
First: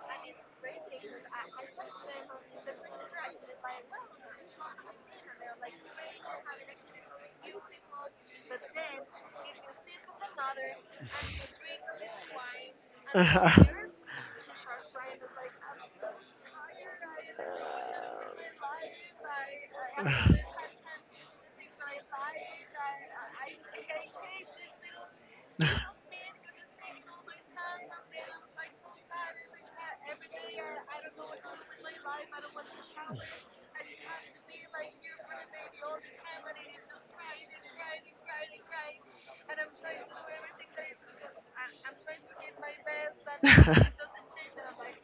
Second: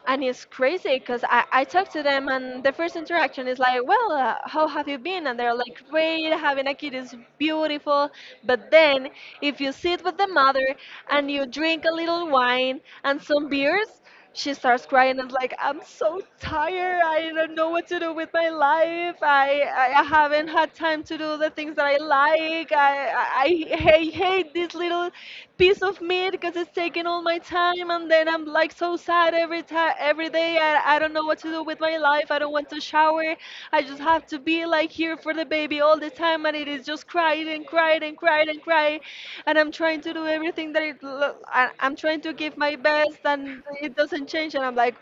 Speaker 1: and it's crazy because I, I talk to them, and the first interaction is like, well, uh, how have you been, and they're like, great, having a kid is beautiful. But then, if you sit with the mother and you drink a little wine and some beers, she starts
Speaker 2: [laughs]
Speaker 1: crying and is like, I'm so
Speaker 2: [laughs]
Speaker 1: tired, I don't know what to do with my life, i i I haven't had time to do the things that I like, i i, I hate, hate this little piece of meat because it's taking all my time, and then I'm like so sad every time every day, I, I don't know what to do with my life, I don't want to shower, I just have to be like here for the baby all the time, and it is just crying and crying and crying and crying and I'm trying to do everything that it lo- I, I'm trying to give my best, and it doesn't change, and I'm like,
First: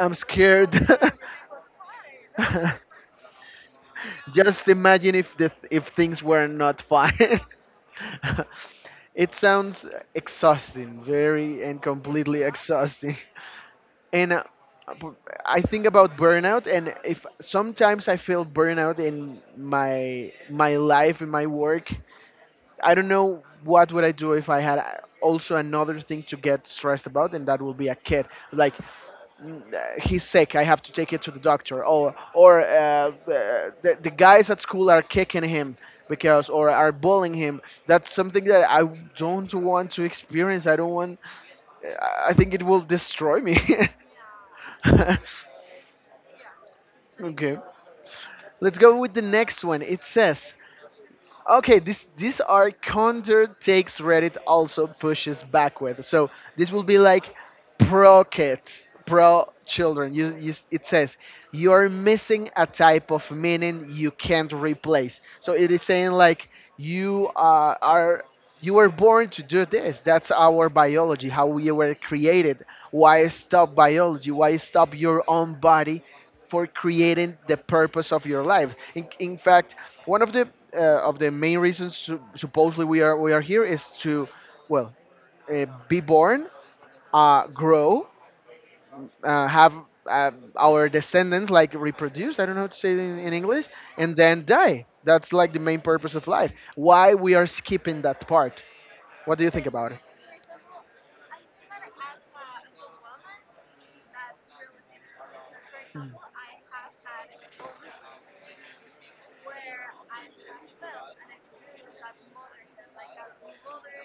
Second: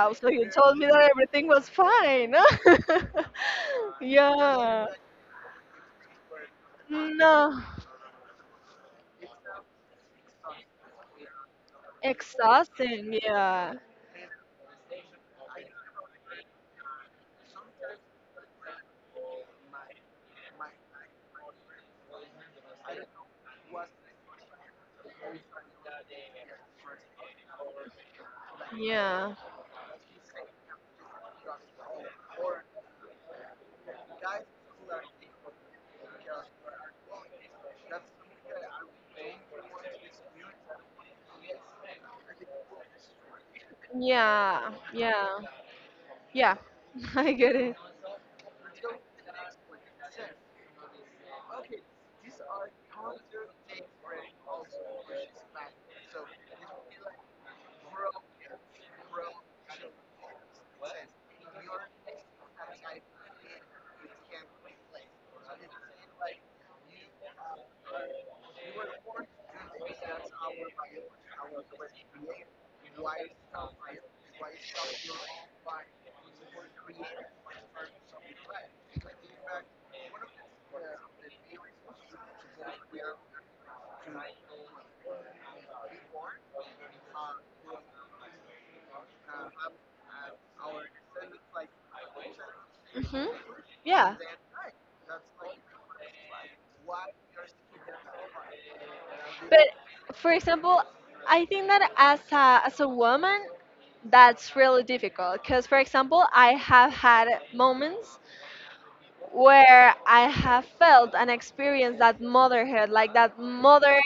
Speaker 2: Wow, you [laughs] [laughs] so
Speaker 1: so you
Speaker 2: scared.
Speaker 1: told me
Speaker 2: scared.
Speaker 1: that
Speaker 2: Your
Speaker 1: everything was fine.
Speaker 2: was [laughs] scared.
Speaker 1: [laughs]
Speaker 2: Just
Speaker 1: Yeah.
Speaker 2: imagine if the if things were not fine.
Speaker 1: No.
Speaker 2: [laughs] It sounds exhausting, very and completely
Speaker 1: Exhausting.
Speaker 2: exhausting.
Speaker 1: Yeah.
Speaker 2: And uh, I think about burnout, and if sometimes I feel burnout in my my life, in my work, I don't know what would I do if I had, uh, also another thing to get stressed about, and that would be a kid. Like
Speaker 1: Yeah.
Speaker 2: mm, uh, he's sick, I have to take it to the doctor. Or or uh, uh, the the guys at school are kicking him because, or are bullying him. That's something that I don't want to experience. I don't want. I I think it will destroy me.
Speaker 1: Yeah, yeah,
Speaker 2: [laughs]
Speaker 1: yeah. [laughs] I get
Speaker 2: Okay.
Speaker 1: it.
Speaker 2: Let's go with the next one. It says, okay, this these are counter takes Reddit also pushes back with. So this will be like pro kids, pro children. You, you, it says you're missing a type of meaning you can't replace. So it is saying, like, you uh, are you were born to do this. That's our biology, how we were created. Why stop biology? Why stop your own body for creating the purpose of your life? In, in fact, one of the uh, of the main reasons su- supposedly we are we are here is to, well, uh, be born, uh, grow, uh, have uh, our descendants, like, reproduce. I don't know how to say it in,
Speaker 1: Hmm.
Speaker 2: in English,
Speaker 1: Yeah,
Speaker 2: and then die. That's like the main purpose of life. Why we are skipping that part? What do you think about
Speaker 1: but for example, I think that as a as a woman, that's really difficult. Because, for example, I have had moments where I have felt and experienced that motherhood, like that mother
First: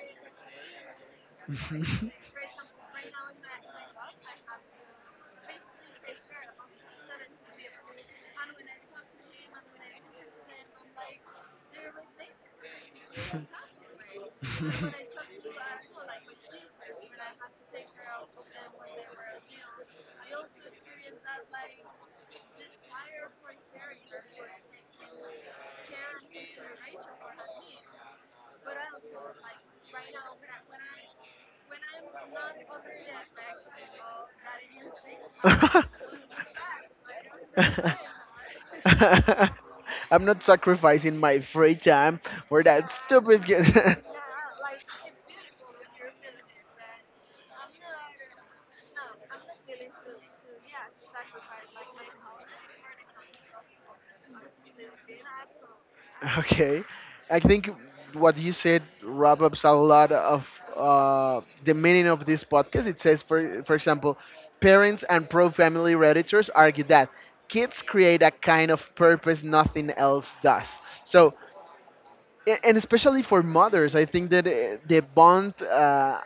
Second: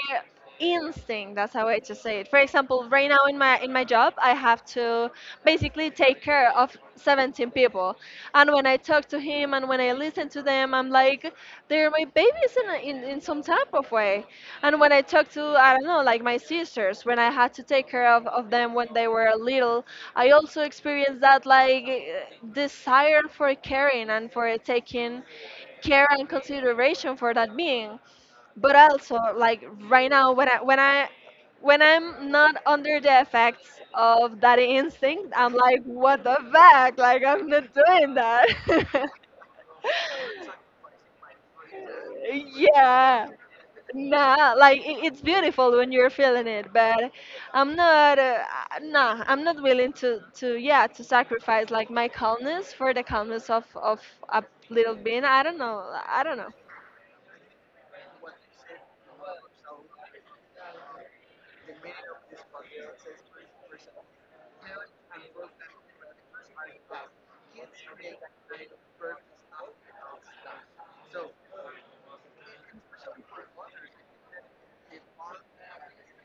Speaker 1: instinct. That's how I
Speaker 2: it?
Speaker 1: to
Speaker 2: [laughs]
Speaker 1: say it. For example, right now in my in my job, I have to basically take care of seventeen people, and when I talk to him and when I listen to them, I'm like, they're my babies in a- in, in some type of way. And when I talk to, I don't know, like my sisters, when I had to take care of, of them when they were little, I also experienced that, like, eh, desire for caring and for taking care and consideration for that being.
Speaker 2: [laughs]
Speaker 1: But also, like, right now, when I when I
Speaker 2: I
Speaker 1: when I'm
Speaker 2: am not
Speaker 1: not under the effects of that instinct, I'm like, what the fuck? Like, I'm not doing
Speaker 2: [laughs]
Speaker 1: that.
Speaker 2: really sacrificing my free time
Speaker 1: [laughs]
Speaker 2: for that, yeah,
Speaker 1: Yeah.
Speaker 2: stupid game.
Speaker 1: Nah, like, it, it's beautiful when you're feeling it, but I'm not. Uh, uh, nah, I'm not willing to to yeah, to sacrifice like my calmness for the calmness of of a little
Speaker 2: [laughs]
Speaker 1: being. I don't know. I don't
Speaker 2: [laughs]
Speaker 1: know.
Speaker 2: Okay, I think what you said wrap ups a lot of uh, the meaning of this podcast. It says, for for example, parents and pro-family editors argue that kids create a kind of purpose nothing else does. So, a- and especially for mothers, I think that uh, the bond. Uh,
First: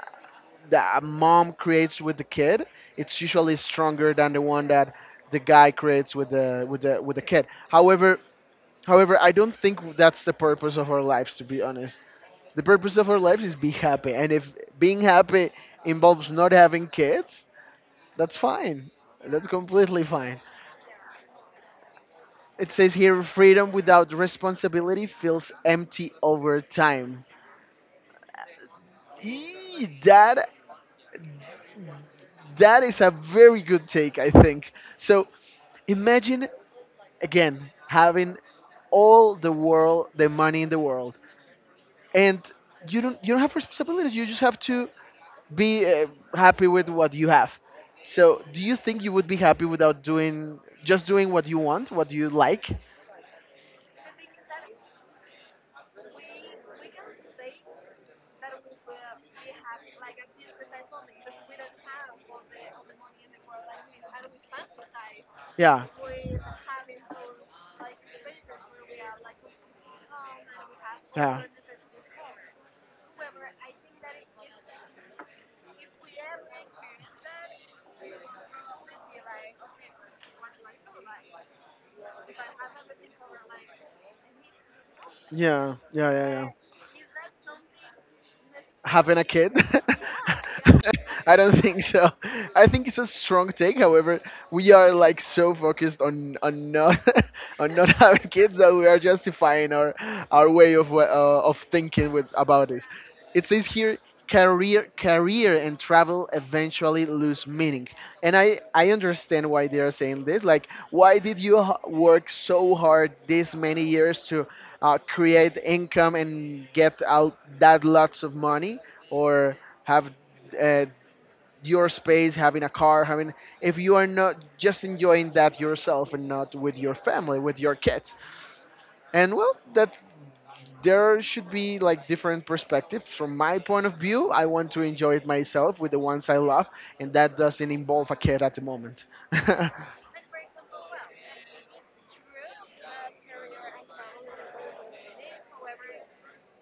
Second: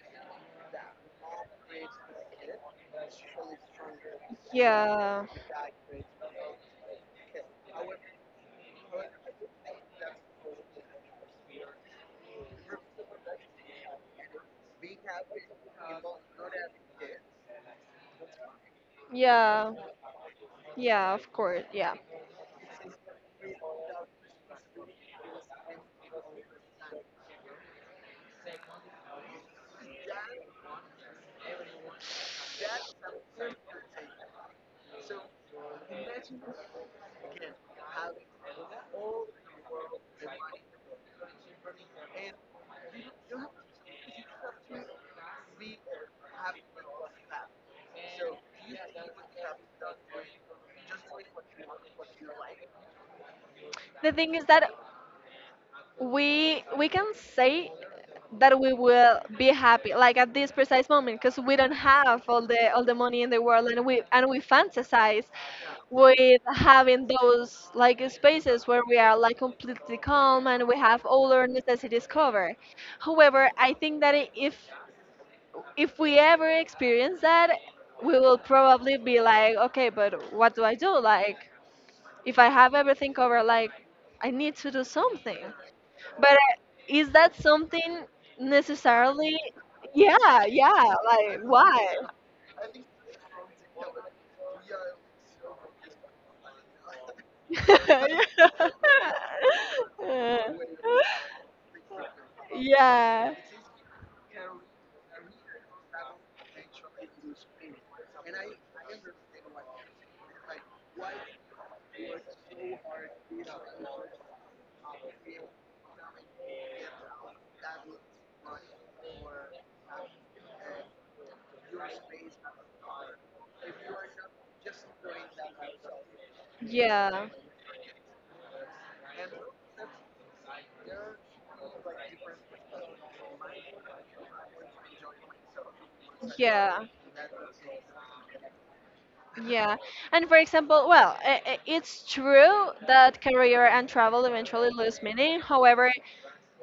Speaker 2: That a mom creates with the kid, it's usually stronger than the one that
Speaker 1: Yeah,
Speaker 2: the guy creates with the with the with the kid. However, However, I don't think that's the purpose of our lives, to be honest. The purpose of our lives is be happy, and if being happy involves not having kids, that's fine. That's
Speaker 1: yeah,
Speaker 2: completely fine.
Speaker 1: yeah, of course, yeah.
Speaker 2: It says here, freedom without responsibility feels empty over time. Eee, that that is a very good take, I think. So imagine again having all the world, the money in the world, and you don't you don't have responsibilities. You just have to be uh, happy with what you have. So, do you think you would be happy without doing, just doing what you want, what you like?
Speaker 1: The thing is that we we can say that we will be happy like at this precise moment because we don't have all the all the money in the world, and we and we fantasize
Speaker 2: Yeah.
Speaker 1: with having those like spaces where we are like completely calm and we have all
Speaker 2: Yeah.
Speaker 1: our necessities covered. However, I think that I- if if we ever experience that, we will probably be like, okay, but what do I do? Like, if I have everything covered, like, I need to do something.
Speaker 2: Yeah. Yeah. Yeah.
Speaker 1: But
Speaker 2: Yeah.
Speaker 1: uh, is that something
Speaker 2: Having a
Speaker 1: necessarily?
Speaker 2: kid.
Speaker 1: Yeah, yeah.
Speaker 2: [laughs] I
Speaker 1: Like,
Speaker 2: don't think
Speaker 1: why?
Speaker 2: so. I think it's a strong take. However, we are, like, so focused on on not [laughs] on not having kids that we are justifying our our way of wa- uh,
Speaker 1: [laughs]
Speaker 2: of thinking with about this.
Speaker 1: Yeah,
Speaker 2: It says here, career career and travel eventually lose meaning, and i i understand why they are saying this. Like, why did you h- work so hard this many years to uh, create income and get out that lots of money, or have uh, your space, having a car, having, if you are not just enjoying that yourself and not with your
Speaker 1: yeah,
Speaker 2: family, with your kids. And, well, that there should be like different perspectives. From my point of view, I want to enjoy it myself with the ones I love,
Speaker 1: yeah.
Speaker 2: and that doesn't involve a kid at the moment. [laughs]
Speaker 1: Yeah. And for example, well, I- I- it's true that career and travel eventually lose meaning. However,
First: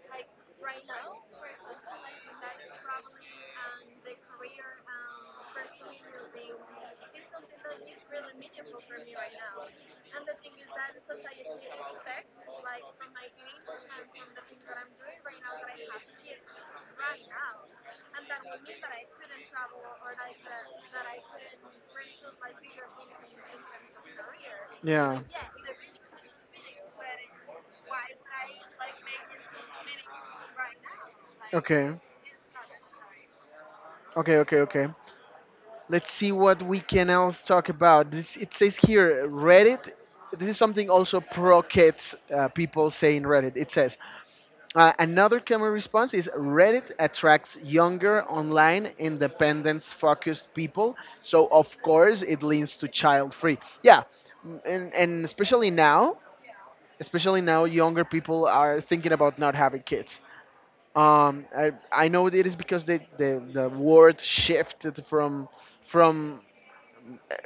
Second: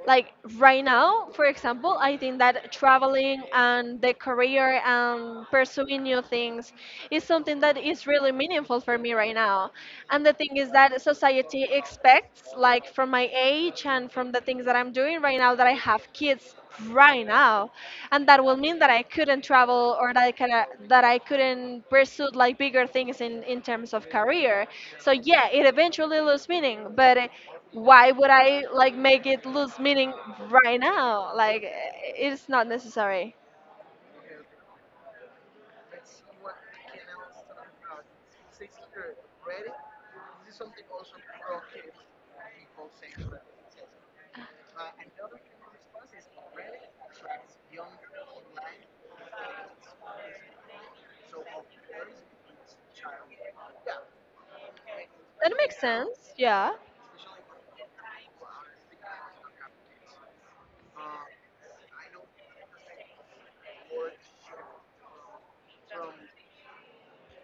Speaker 1: like right now, for example, I think that traveling and the career and pursuing new things is something that is really meaningful for me right now. And the thing is that society expects, like, from my age and from the things that I'm doing right now, that I have kids right now, and that will mean that I couldn't travel or that i, could, that I couldn't pursue like bigger things in, in terms of career. So
Speaker 2: Yeah.
Speaker 1: yeah, it eventually loses meaning, but why would I like make it lose meaning right now? Like,
Speaker 2: Okay,
Speaker 1: it's not necessary.
Speaker 2: okay, okay, okay, let's see what we can else talk about this. It says here, Reddit, this is something also pro kids, uh, people say in Reddit. It says, Uh, another common response is Reddit attracts younger, online, independence focused people. So, of course, it leans to child free. Yeah. m- And, and
Speaker 1: That
Speaker 2: especially
Speaker 1: makes
Speaker 2: now,
Speaker 1: sense. Yeah.
Speaker 2: especially now, younger people are thinking about not having kids. Um, I, I know it is because the, the, the word shifted from from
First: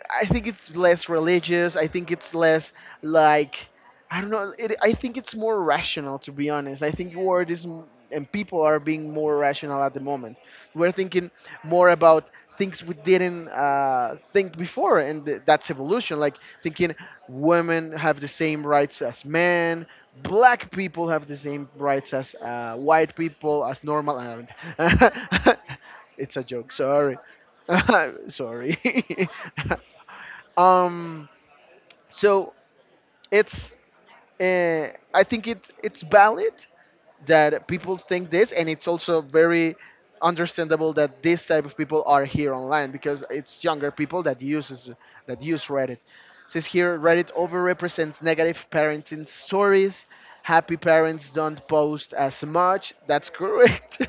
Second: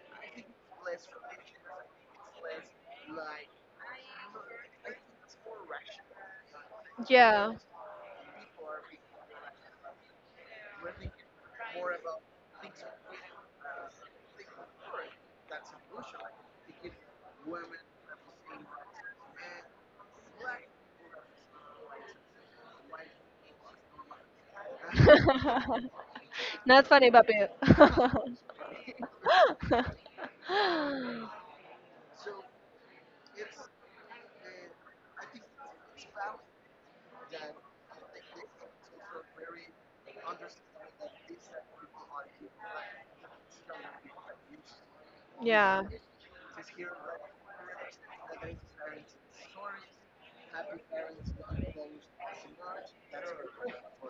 Speaker 2: I think it's less religious. I think it's less, like, I don't know. It, I think it's more rational, to be honest. I think
Speaker 1: Yeah.
Speaker 2: world is m- and people are being more rational at the moment. We're thinking more about things we didn't uh, think before, and th- that's evolution. Like, thinking women have the same rights as men, black people have the same rights as uh, white people, as normal. And [laughs]
Speaker 1: [laughs]
Speaker 2: it's a joke.
Speaker 1: Not funny,
Speaker 2: Sorry,
Speaker 1: puppy.
Speaker 2: [laughs] sorry. [laughs] Um,
Speaker 1: [laughs]
Speaker 2: so it's uh, I think it's it's valid that people think this, and it's also very understandable that this type of people are here online, because it's younger people that uses that use
Speaker 1: Yeah.
Speaker 2: Reddit. Says here, Reddit overrepresents negative parenting stories. Happy parents
Speaker 1: [laughs]
Speaker 2: don't post as much. That's correct.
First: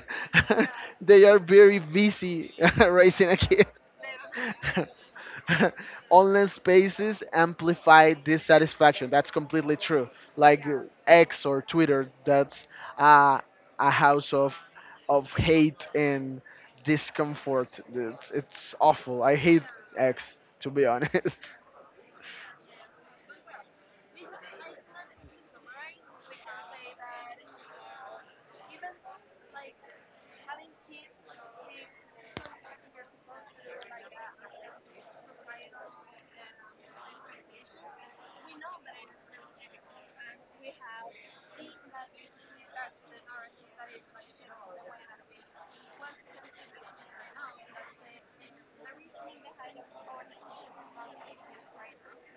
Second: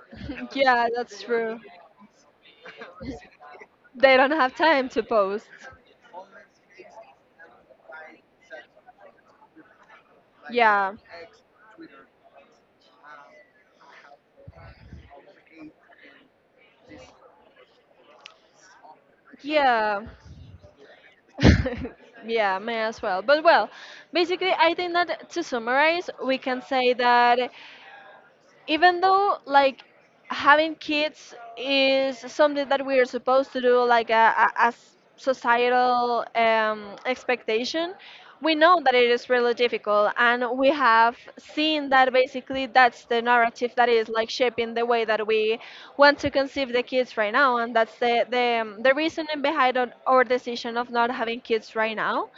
Speaker 1: Yeah,
Speaker 2: [laughs]
Speaker 1: that's
Speaker 2: They are
Speaker 1: true.
Speaker 2: very busy [laughs] raising a kid.
Speaker 1: They don't have time to post.
Speaker 2: [laughs] Online spaces amplify dissatisfaction. That's completely true. Like, uh,
Speaker 1: Yeah.
Speaker 2: X or Twitter, that's uh, a house of of hate and discomfort. It's, it's awful. I hate
Speaker 1: Yeah.
Speaker 2: X, to be honest.
Speaker 1: [laughs] Yeah, may as well. But well, basically, I think that to summarize, we can say that, even though, like, having kids is something that we are supposed to do, like, a, as societal um, expectation, we know that it is really difficult, and we have seen that basically that's the narrative that is like shaping the way that we want to conceive the kids right now, and that's the the, um, the reasoning behind on
Speaker 2: [laughs]
Speaker 1: our decision of not having kids right now.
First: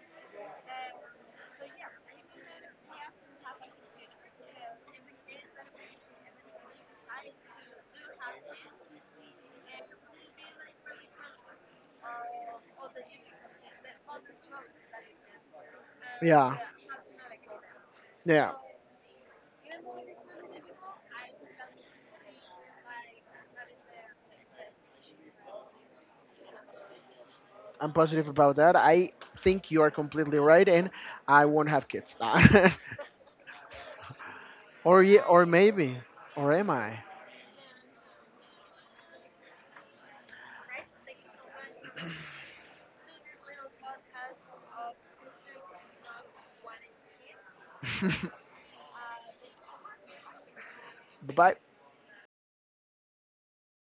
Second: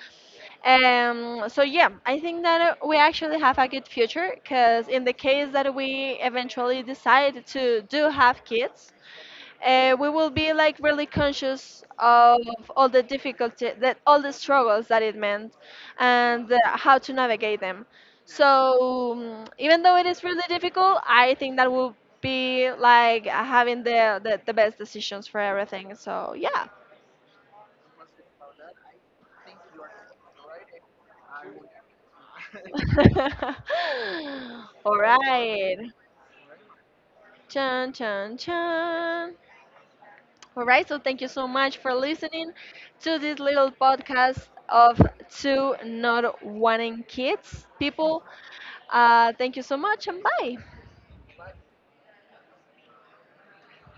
Speaker 1: um, So yeah, I think that uh, we actually have a good future, because in the case that we eventually decide to do have kids, uh, we will be like really conscious of all the difficulty that all the struggles that it meant, and uh,
Speaker 2: Yeah.
Speaker 1: how to navigate them.
Speaker 2: Yeah,
Speaker 1: So um, even though it is really difficult, I think that will be like having the, the, the best decisions for everything. So yeah.
Speaker 2: I'm positive about that. I think you are completely right, and I won't have kids. [laughs]
Speaker 1: [laughs] All
Speaker 2: Or ye- or
Speaker 1: right.
Speaker 2: maybe, or am I?
Speaker 1: Chan, chan, chan. All right. So thank you so much for listening to this little podcast of two not wanting kids people.
Speaker 2: [laughs] Bye.
Speaker 1: Uh, thank you so much, and bye.
Speaker 2: Bye.